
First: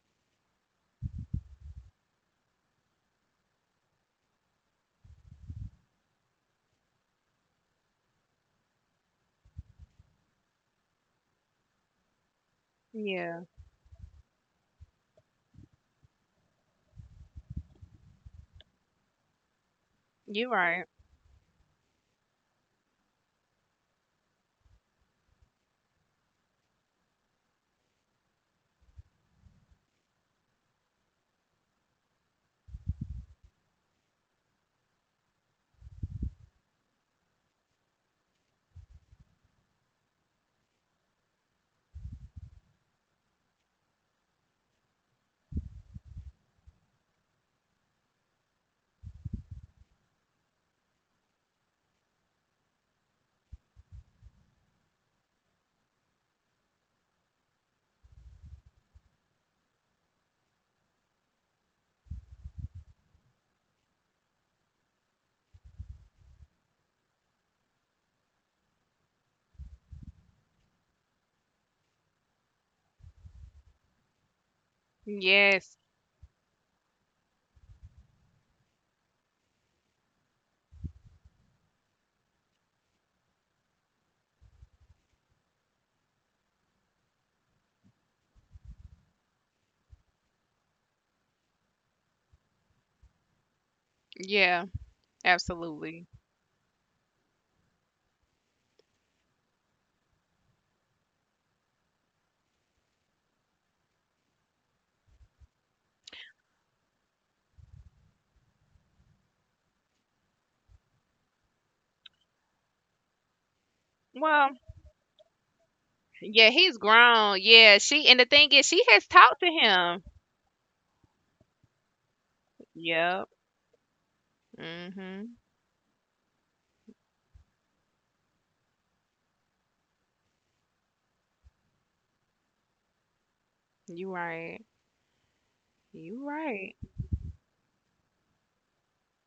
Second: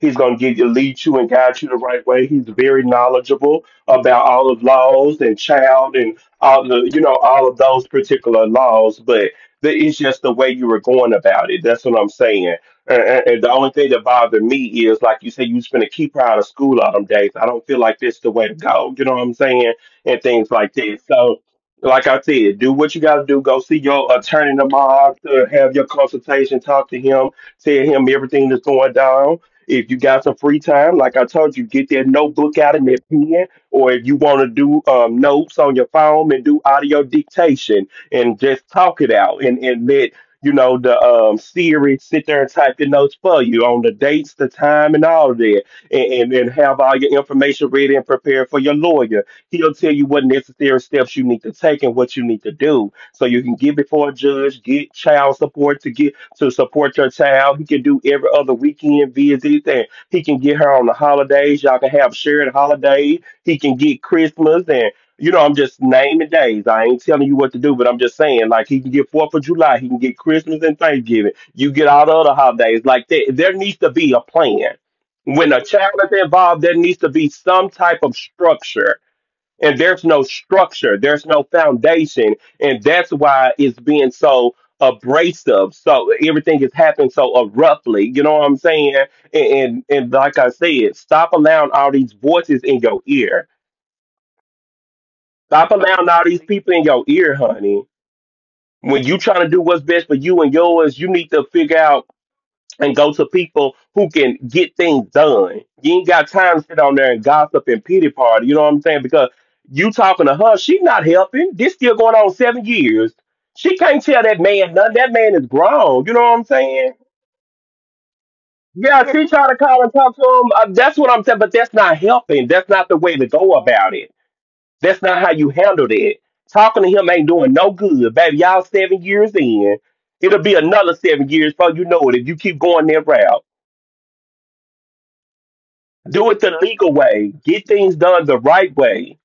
Speaker 1: He's gonna give you, lead you, and guide you the right way. He's very knowledgeable about all of laws and child and all the, you know, all of those particular laws. But the, it's just the way you were going about it. That's what I'm saying. And
Speaker 2: Yeah,
Speaker 1: the only thing that bothered me is, like you say, you spend a keeper out of school all them days. I don't feel like this the way to go. You know what I'm saying? And things
Speaker 2: you're
Speaker 1: like
Speaker 2: right.
Speaker 1: this. So, like I said, do what you got to do. Go see your attorney tomorrow to have your consultation. Talk to him. Tell him everything that's going down. If you got some free time, like I told you, get that notebook out and that pen, or if you want to do notes on your phone and do audio dictation and just talk it out and let you know, the Siri sit there and type the notes for you on the dates, the time, and all of that, and have all your information ready and prepared for your lawyer. He'll tell you what necessary steps you need to take and what you need to do. So you can get before a judge, get child support to get to support your child. He can do every other weekend visits, and he can get her on the holidays. Y'all can have shared holiday. He can get Christmas and, you know, I'm just naming days. I ain't telling you what to do, but I'm just saying, like, he can get 4th of July, he can get Christmas and Thanksgiving. You get all the other holidays like that. There needs to be a plan. When a
Speaker 2: Yes.
Speaker 1: child is involved, there needs to be some type of structure. And there's no structure, there's no foundation. And that's why it's being so abrasive. So everything is happening so abruptly. You know what I'm saying? And like I said, stop allowing all these voices in your ear.
Speaker 2: Yeah,
Speaker 1: Stop
Speaker 2: absolutely.
Speaker 1: allowing all these people in your ear, honey. When you trying to do what's best for you and yours, you need to figure out and go to people who can get things done. You ain't got time to sit on there and gossip and pity party. You know what I'm saying? Because you talking to her, she not helping. This still going on 7 years. She can't tell that
Speaker 2: Well,
Speaker 1: man nothing. That man is grown. You know what I'm
Speaker 2: yeah, he's
Speaker 1: saying?
Speaker 2: grown. Yeah, she— and the thing is she has
Speaker 1: Yeah, she
Speaker 2: talked to
Speaker 1: try to call and
Speaker 2: him.
Speaker 1: talk to him. That's what I'm saying. But that's not helping. That's not the way
Speaker 2: Yeah.
Speaker 1: to go about it. That's not how
Speaker 2: Mhm.
Speaker 1: you handled it. Talking to him ain't doing no good, baby. Y'all 7 years in. It'll be another 7 years before you know it if you keep going that route.
Speaker 2: You right. You
Speaker 1: Do it the
Speaker 2: right.
Speaker 1: legal way. Get things done the right way.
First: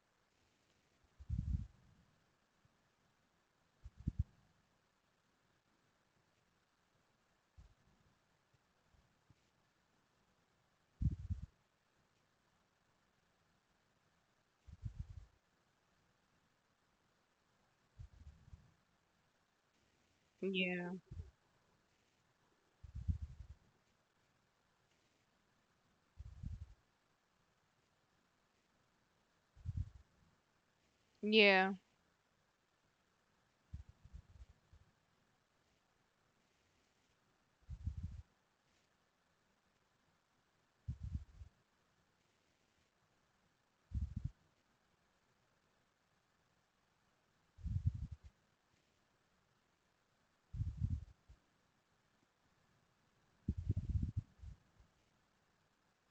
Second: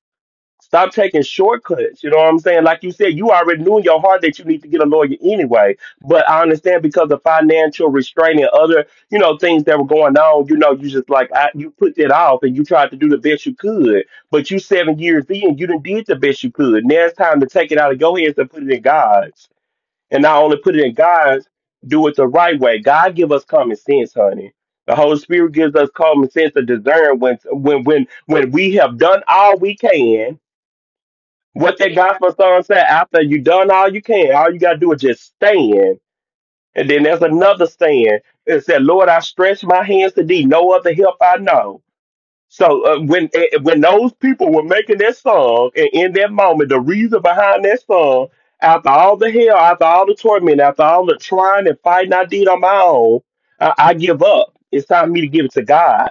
Speaker 1: Stop taking shortcuts. You know what I'm saying? Like you said, you already knew in your heart that you need to get a lawyer anyway. But I understand because of financial restraint and other, you know, things that were going on. You know, you just like I, you put that off and you tried to do the best you could. But you 7 years in, you done did the best you could. Now it's time to take it out of your hands and put it in God's. And not only put it
Speaker 2: Yeah.
Speaker 1: in God's, do it the right way. God give us common sense, honey. The Holy Spirit gives us common sense to discern when we have done all we can.
Speaker 2: Yeah.
Speaker 1: What that gospel song said: after you done all you can, all you got to do is just stand. And then there's another stand. It said, "Lord, I stretch my hands to thee, no other help I know." So when when those people were making that song and in that moment, the reason behind that song, after all the hell, after all the torment, after all the trying and fighting I did on my own, I give up. It's time for me to give it to God,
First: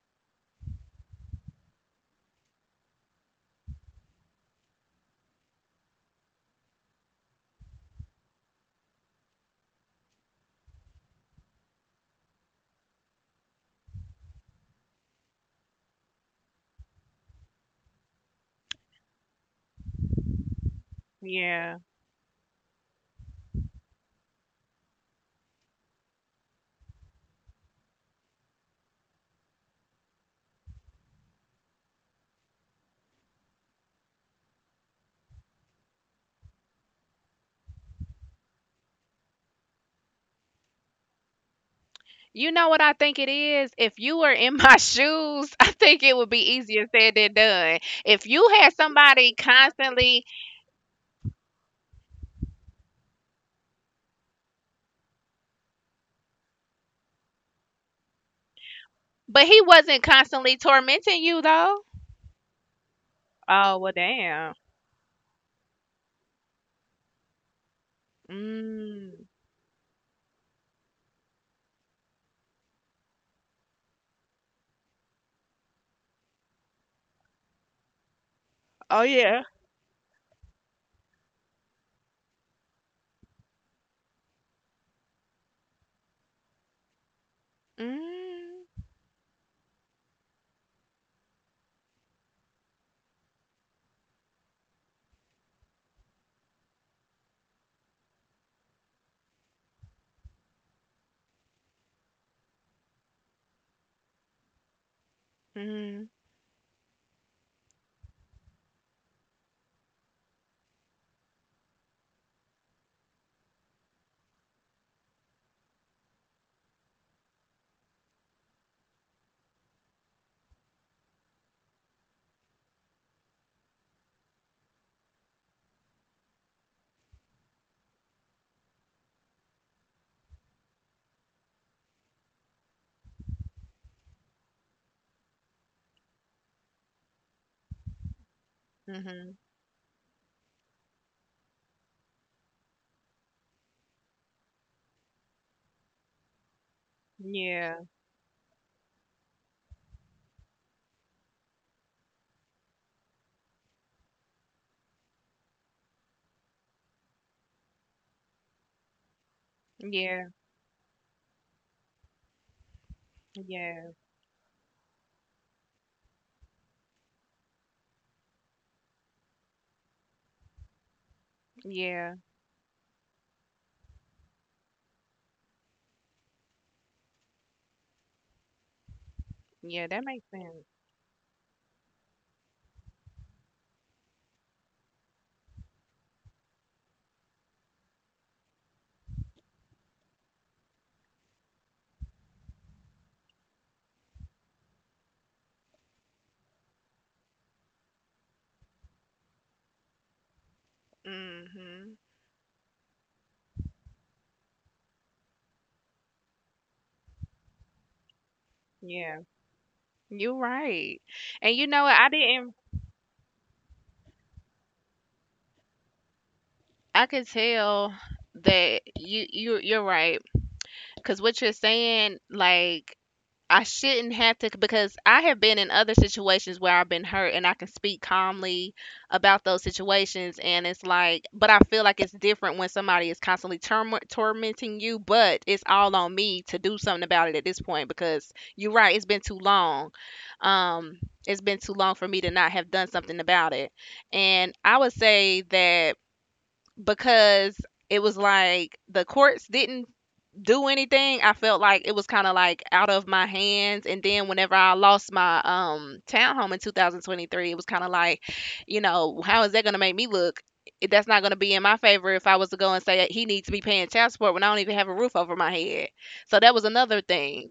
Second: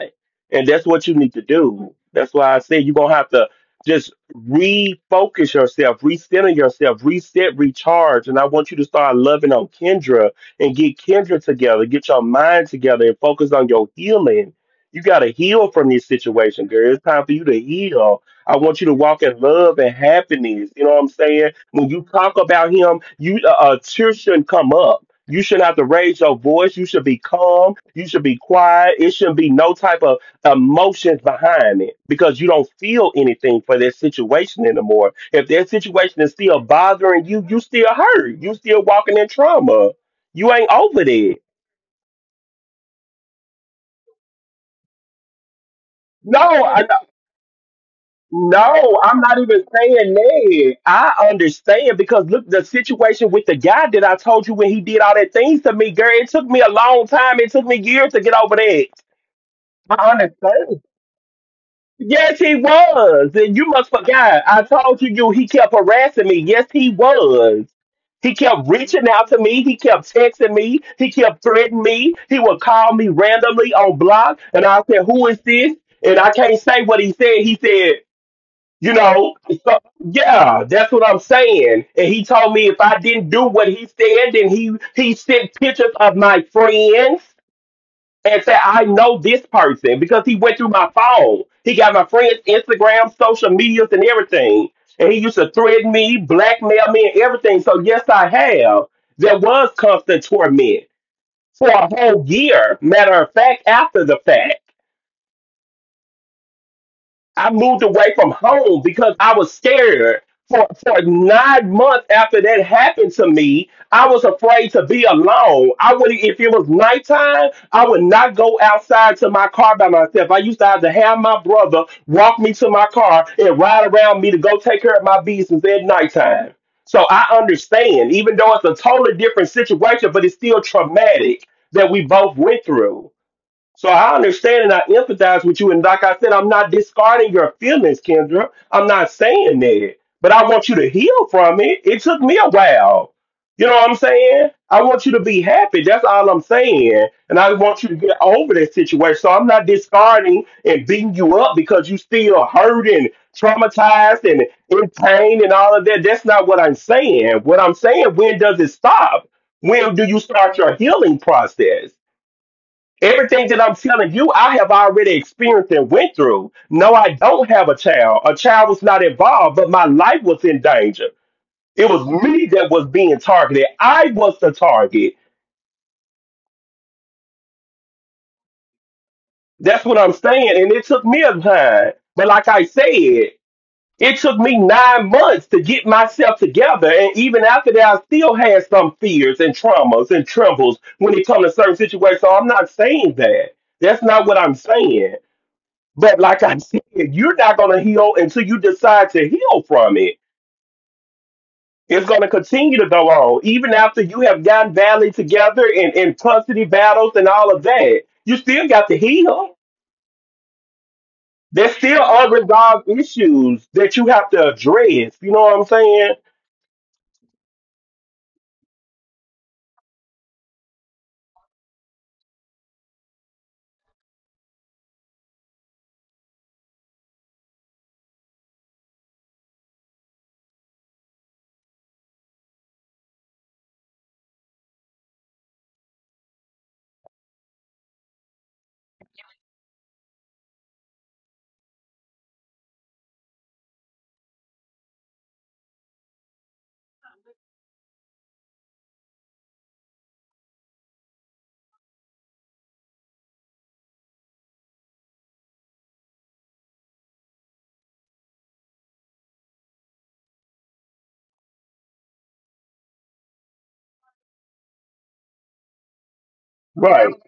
Speaker 1: and that's what you need to do. That's why I said you're gonna have to just refocus yourself, recenter yourself, reset, recharge. And I want you to start loving on Kendra and get Kendra together, get your mind together, and focus on your healing. You got to heal from this situation, girl. It's time for you to heal. I want you to walk in love and happiness. You know what I'm saying?
Speaker 2: Yeah.
Speaker 1: When you talk about him, you tears shouldn't come up. You shouldn't have to raise your voice. You should be calm. You should be quiet. It shouldn't be no type of emotions behind it because you don't feel anything for that situation anymore. If that situation is still bothering you, you still hurt. You still walking in trauma. You ain't over that.
Speaker 2: You know what I think it is? If you were in my shoes, I think it would be
Speaker 1: No, I.
Speaker 2: easier said than done. If you had
Speaker 1: No, I'm
Speaker 2: somebody
Speaker 1: not even saying
Speaker 2: constantly,
Speaker 1: that. I understand because look, the situation with the guy that I told you when he did all that things to me, girl, it took me a long time. It took me years to get over that.
Speaker 2: but he wasn't
Speaker 1: I under-
Speaker 2: constantly tormenting you though.
Speaker 1: Yes, he was. And you
Speaker 2: Oh,
Speaker 1: must
Speaker 2: well
Speaker 1: forgot.
Speaker 2: damn.
Speaker 1: I told you, he kept harassing me. Yes, he was. He kept reaching
Speaker 2: Mm.
Speaker 1: out to me. He kept texting me. He kept threatening me. He would call me randomly on block, and I said, "Who is this?" And I can't say what he said. He said. You
Speaker 2: Oh
Speaker 1: know,
Speaker 2: yeah.
Speaker 1: so, yeah, that's what I'm saying. And he told me if I didn't do what he said, then he sent pictures of my friends and said
Speaker 2: Mm.
Speaker 1: I know this person because he went through my phone. He got my friends' Instagram, social medias, and everything. And he used to threaten me, blackmail me, and everything. So yes, I have. There was constant torment for a whole year. Matter of fact, after the fact.
Speaker 2: Mhm.
Speaker 1: I moved away from home because I was scared. For 9 months after that happened to me, I was afraid to be alone. I would, if it was nighttime, I would not go outside to my car by myself. I used to have my brother walk me to my car and ride around me to go take care of my business at nighttime. So I understand, even though it's a totally different situation, but it's still traumatic that we both went through. So I understand and I empathize with you. And like I said, I'm not discarding your feelings, Kendra. I'm not
Speaker 2: Mhm.
Speaker 1: saying that. But I want you to heal from it. It took me a while. You know what I'm saying? I want you to be happy. That's all I'm saying. And I want
Speaker 2: Yeah.
Speaker 1: you to get over that situation. So I'm not discarding and beating you up because you still hurt and traumatized and in pain and all of that. That's not what I'm saying. What I'm saying, when does it stop? When do you
Speaker 2: Yeah.
Speaker 1: start your healing process? Everything that I'm
Speaker 2: Yeah.
Speaker 1: telling you, I have already experienced and went through. No, I don't have a child. A child was not involved, but my life was in danger. It was
Speaker 2: Yeah.
Speaker 1: me that was being targeted. I was the target. That's
Speaker 2: Yeah,
Speaker 1: what
Speaker 2: that
Speaker 1: I'm
Speaker 2: makes
Speaker 1: saying.
Speaker 2: sense.
Speaker 1: And it took me a time. But like I said, it took me 9 months to get myself together. And even after that, I still had some fears and traumas and trembles when it comes to certain situations. So I'm not saying that. That's not what I'm saying. But like I said, you're not going to heal until you decide to heal from it.
Speaker 2: Mhm.
Speaker 1: It's going to continue to go on, even after you have gotten valley together and in custody battles and all of that. You still got to
Speaker 2: Yeah.
Speaker 1: heal.
Speaker 2: You're right. And you
Speaker 1: There's
Speaker 2: know what?
Speaker 1: still
Speaker 2: I didn't—
Speaker 1: unresolved issues that you have to address. You know what I'm saying?
Speaker 2: I could tell that you're right. Cause what you're saying, like, I shouldn't have to, because I have been in other situations where I've been hurt and I can speak calmly about those situations. And it's like, but I feel like it's different when somebody is constantly tormenting you. But it's all on me to do something about it at this point, because you're right, it's been too long. um it's been too long for me to not have done something about it. And I would say that because it was like the courts didn't do anything. I felt like it was kind of like out of my hands. And then whenever I lost my townhome in 2023, it was kind of like, you know, how is that going to make me look? It— that's not going to be in my favor if I was to go and say he needs to be paying child support when I don't even have a roof over my head. So that was another
Speaker 1: Right.
Speaker 2: thing.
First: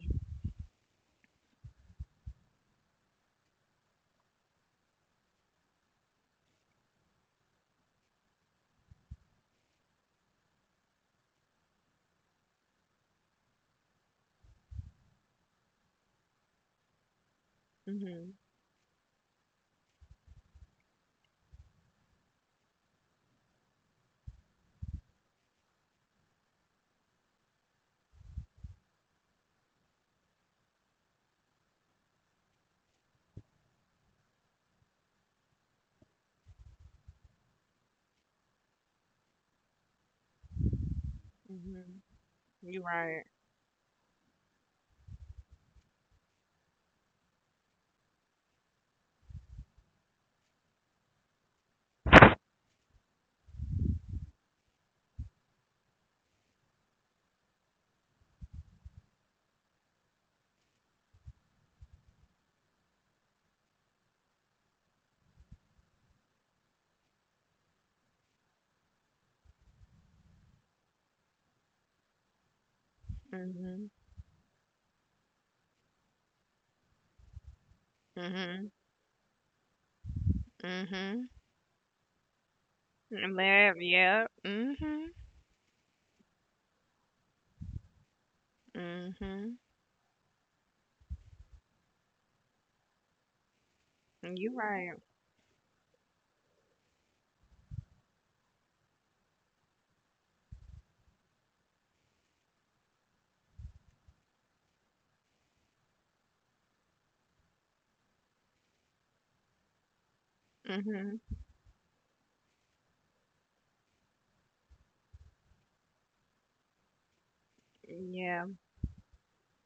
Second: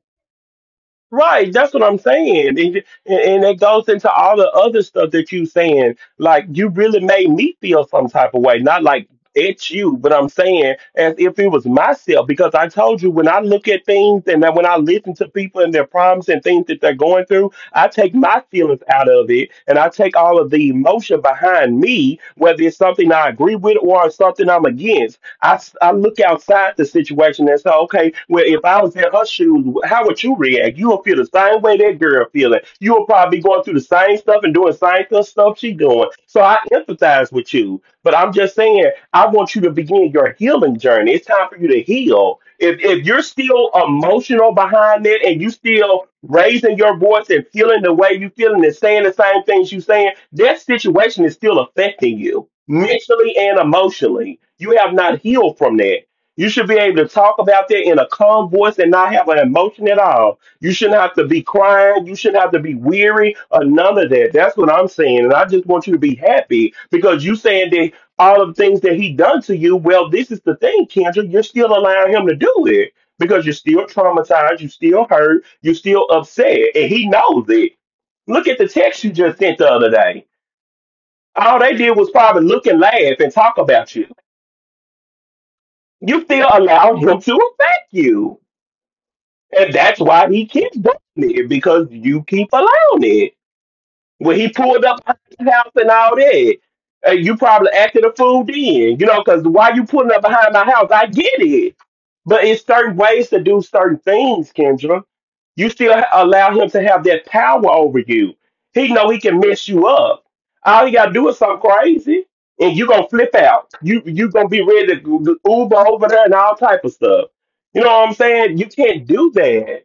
Speaker 1: Right, that's what I'm saying. And it goes into all the other stuff that you saying. Like you really made me feel some type of way. Not like it's you, but I'm saying as if it was myself because I told you when I look at things and then when I listen to people and their problems and things that they're going through, I take my
Speaker 2: Hmm.
Speaker 1: feelings out of it and I take all of the emotion behind me, whether it's something I agree with or something I'm against. I look outside the situation and say, okay, well, if I was in her shoes, how would you react? You will feel the same way that girl feeling. You will probably be going through the same stuff and doing the same stuff, stuff she doing. So I empathize with you, but I'm just saying, I want you to begin your healing journey. It's time for you to
Speaker 2: Hmm.
Speaker 1: heal. If
Speaker 2: You're
Speaker 1: if you're
Speaker 2: right.
Speaker 1: still emotional behind it and you still raising your voice and feeling the way you feeling and saying the same things you saying, that situation is still affecting you mentally and emotionally. You have not healed from that. You should be able to talk about that in a calm voice and not have an emotion at all. You shouldn't have to be crying. You shouldn't have to be weary or none of that. That's what I'm saying. And I just want you to be happy because you saying that all of the things that he done to you, well, this is the thing, Kendra. You're still allowing him to do it because you're still
Speaker 2: Hmm.
Speaker 1: traumatized. You're still hurt. You're still upset. And he knows it. Look at the
Speaker 2: Hmm.
Speaker 1: text you just sent the other day.
Speaker 2: Hmm.
Speaker 1: All they did was probably look and laugh and talk about
Speaker 2: Love,
Speaker 1: you
Speaker 2: yep. Mhm.
Speaker 1: you still allowed him to affect you. And
Speaker 2: Mhm.
Speaker 1: that's why he keeps doing it because you keep allowing it when he
Speaker 2: You
Speaker 1: pulled up
Speaker 2: right.
Speaker 1: at the house and all that, you probably acted a fool then, you know, because why you pulling up behind my house? I get it. But it's certain ways to do certain things, Kendra. You still allow him to have that power over you. He know he can mess you up. All he gotta do is
Speaker 2: Mhm.
Speaker 1: something crazy, and you gonna flip out. You gonna be ready to go Uber over there and all type of stuff. You know what I'm saying?
Speaker 2: Yeah.
Speaker 1: You can't do that.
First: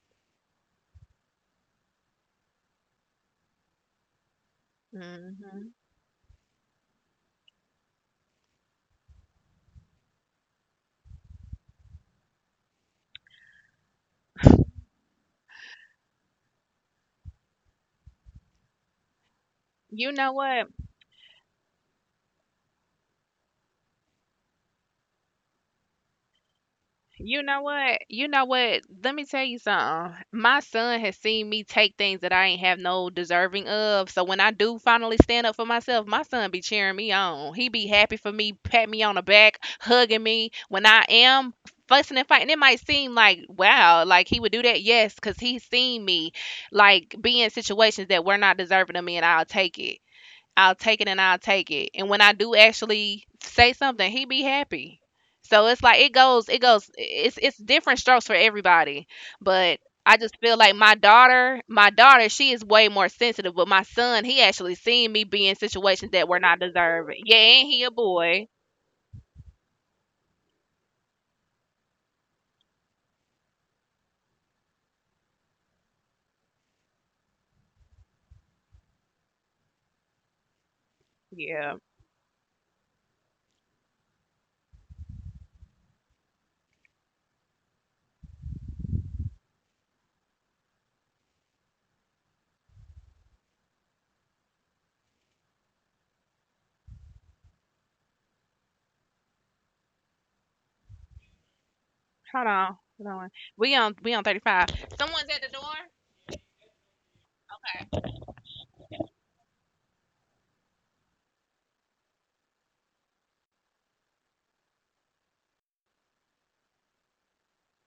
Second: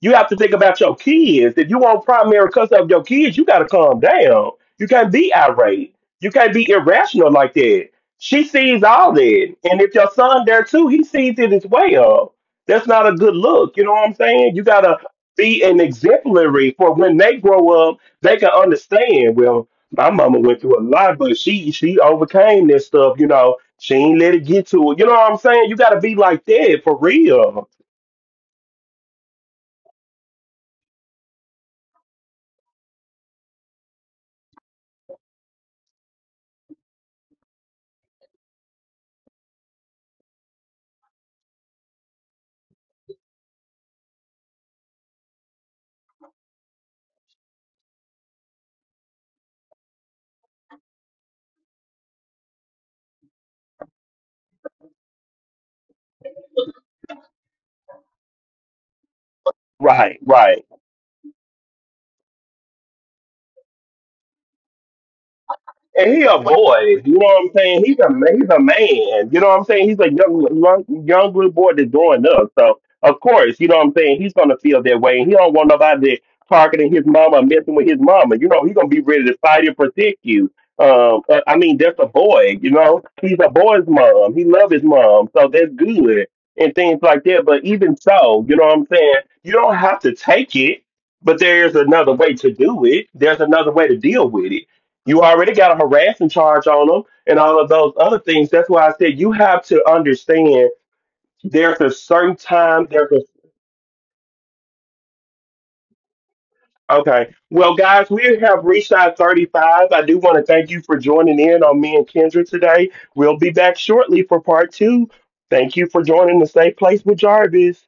Speaker 1: You have to think about your kids. If you want primary custody of your kids, you got to calm down. You can't be
Speaker 2: Mhm.
Speaker 1: irate. You can't be irrational like that. She sees all that. And if your son there too, he sees it as well. That's not a good look. You know what I'm saying? You got to be an exemplary for when they grow up, they can understand. Well,
Speaker 2: You
Speaker 1: my
Speaker 2: know
Speaker 1: mama went
Speaker 2: what?
Speaker 1: through a lot, but she overcame this stuff. You know, she ain't let it get to her. You know what I'm saying? You got to be like that for real.
Speaker 2: You know what? Let me tell you something. My son has seen me take things that I ain't have no deserving of. So when I do finally stand up for myself, my son be cheering me on. He be happy for me, pat me on the back, hugging me when I am fussing and fighting. It might seem like, wow, like he would do that. Yes, because he's seen me like be in situations that were not deserving of me and I'll take it. I'll take it and I'll take it. And when I do actually say something, he be happy. So it's like it's it's different strokes for everybody. But
Speaker 1: Right,
Speaker 2: I just feel
Speaker 1: right.
Speaker 2: like my daughter, she is way more sensitive. But my son, he actually seen me be in
Speaker 1: And
Speaker 2: situations
Speaker 1: he
Speaker 2: that
Speaker 1: a
Speaker 2: were not
Speaker 1: boy. You know
Speaker 2: deserving. Yeah,
Speaker 1: what I'm
Speaker 2: and he
Speaker 1: saying?
Speaker 2: a
Speaker 1: He's a
Speaker 2: boy.
Speaker 1: he's a man. You know what I'm saying? He's a young little boy that's growing up. So of course, you know what I'm saying. He's gonna feel that way, and he don't want nobody targeting his mama, messing with his mama. You know, he's gonna be ready to fight and protect you. I
Speaker 2: Yeah.
Speaker 1: mean, that's a boy. You know, he's a boy's mom. He love his mom, so that's good and things like that. But even so, you know what I'm saying. You don't have to take it, but there is another way to do it. There's another way to deal with it. You already got a harassment charge on them and all of those other things. That's why I said you have to understand there's a certain
Speaker 2: Hold on.
Speaker 1: time,
Speaker 2: Hold
Speaker 1: there's
Speaker 2: on.
Speaker 1: a…
Speaker 2: We on 35. Someone's at the door.
Speaker 1: Okay. Well, guys, we have reached our 35. I do want to thank you for joining in on me and Kendra today. We'll be back shortly for part two. Thank you for joining the Safe Place with Jarvis.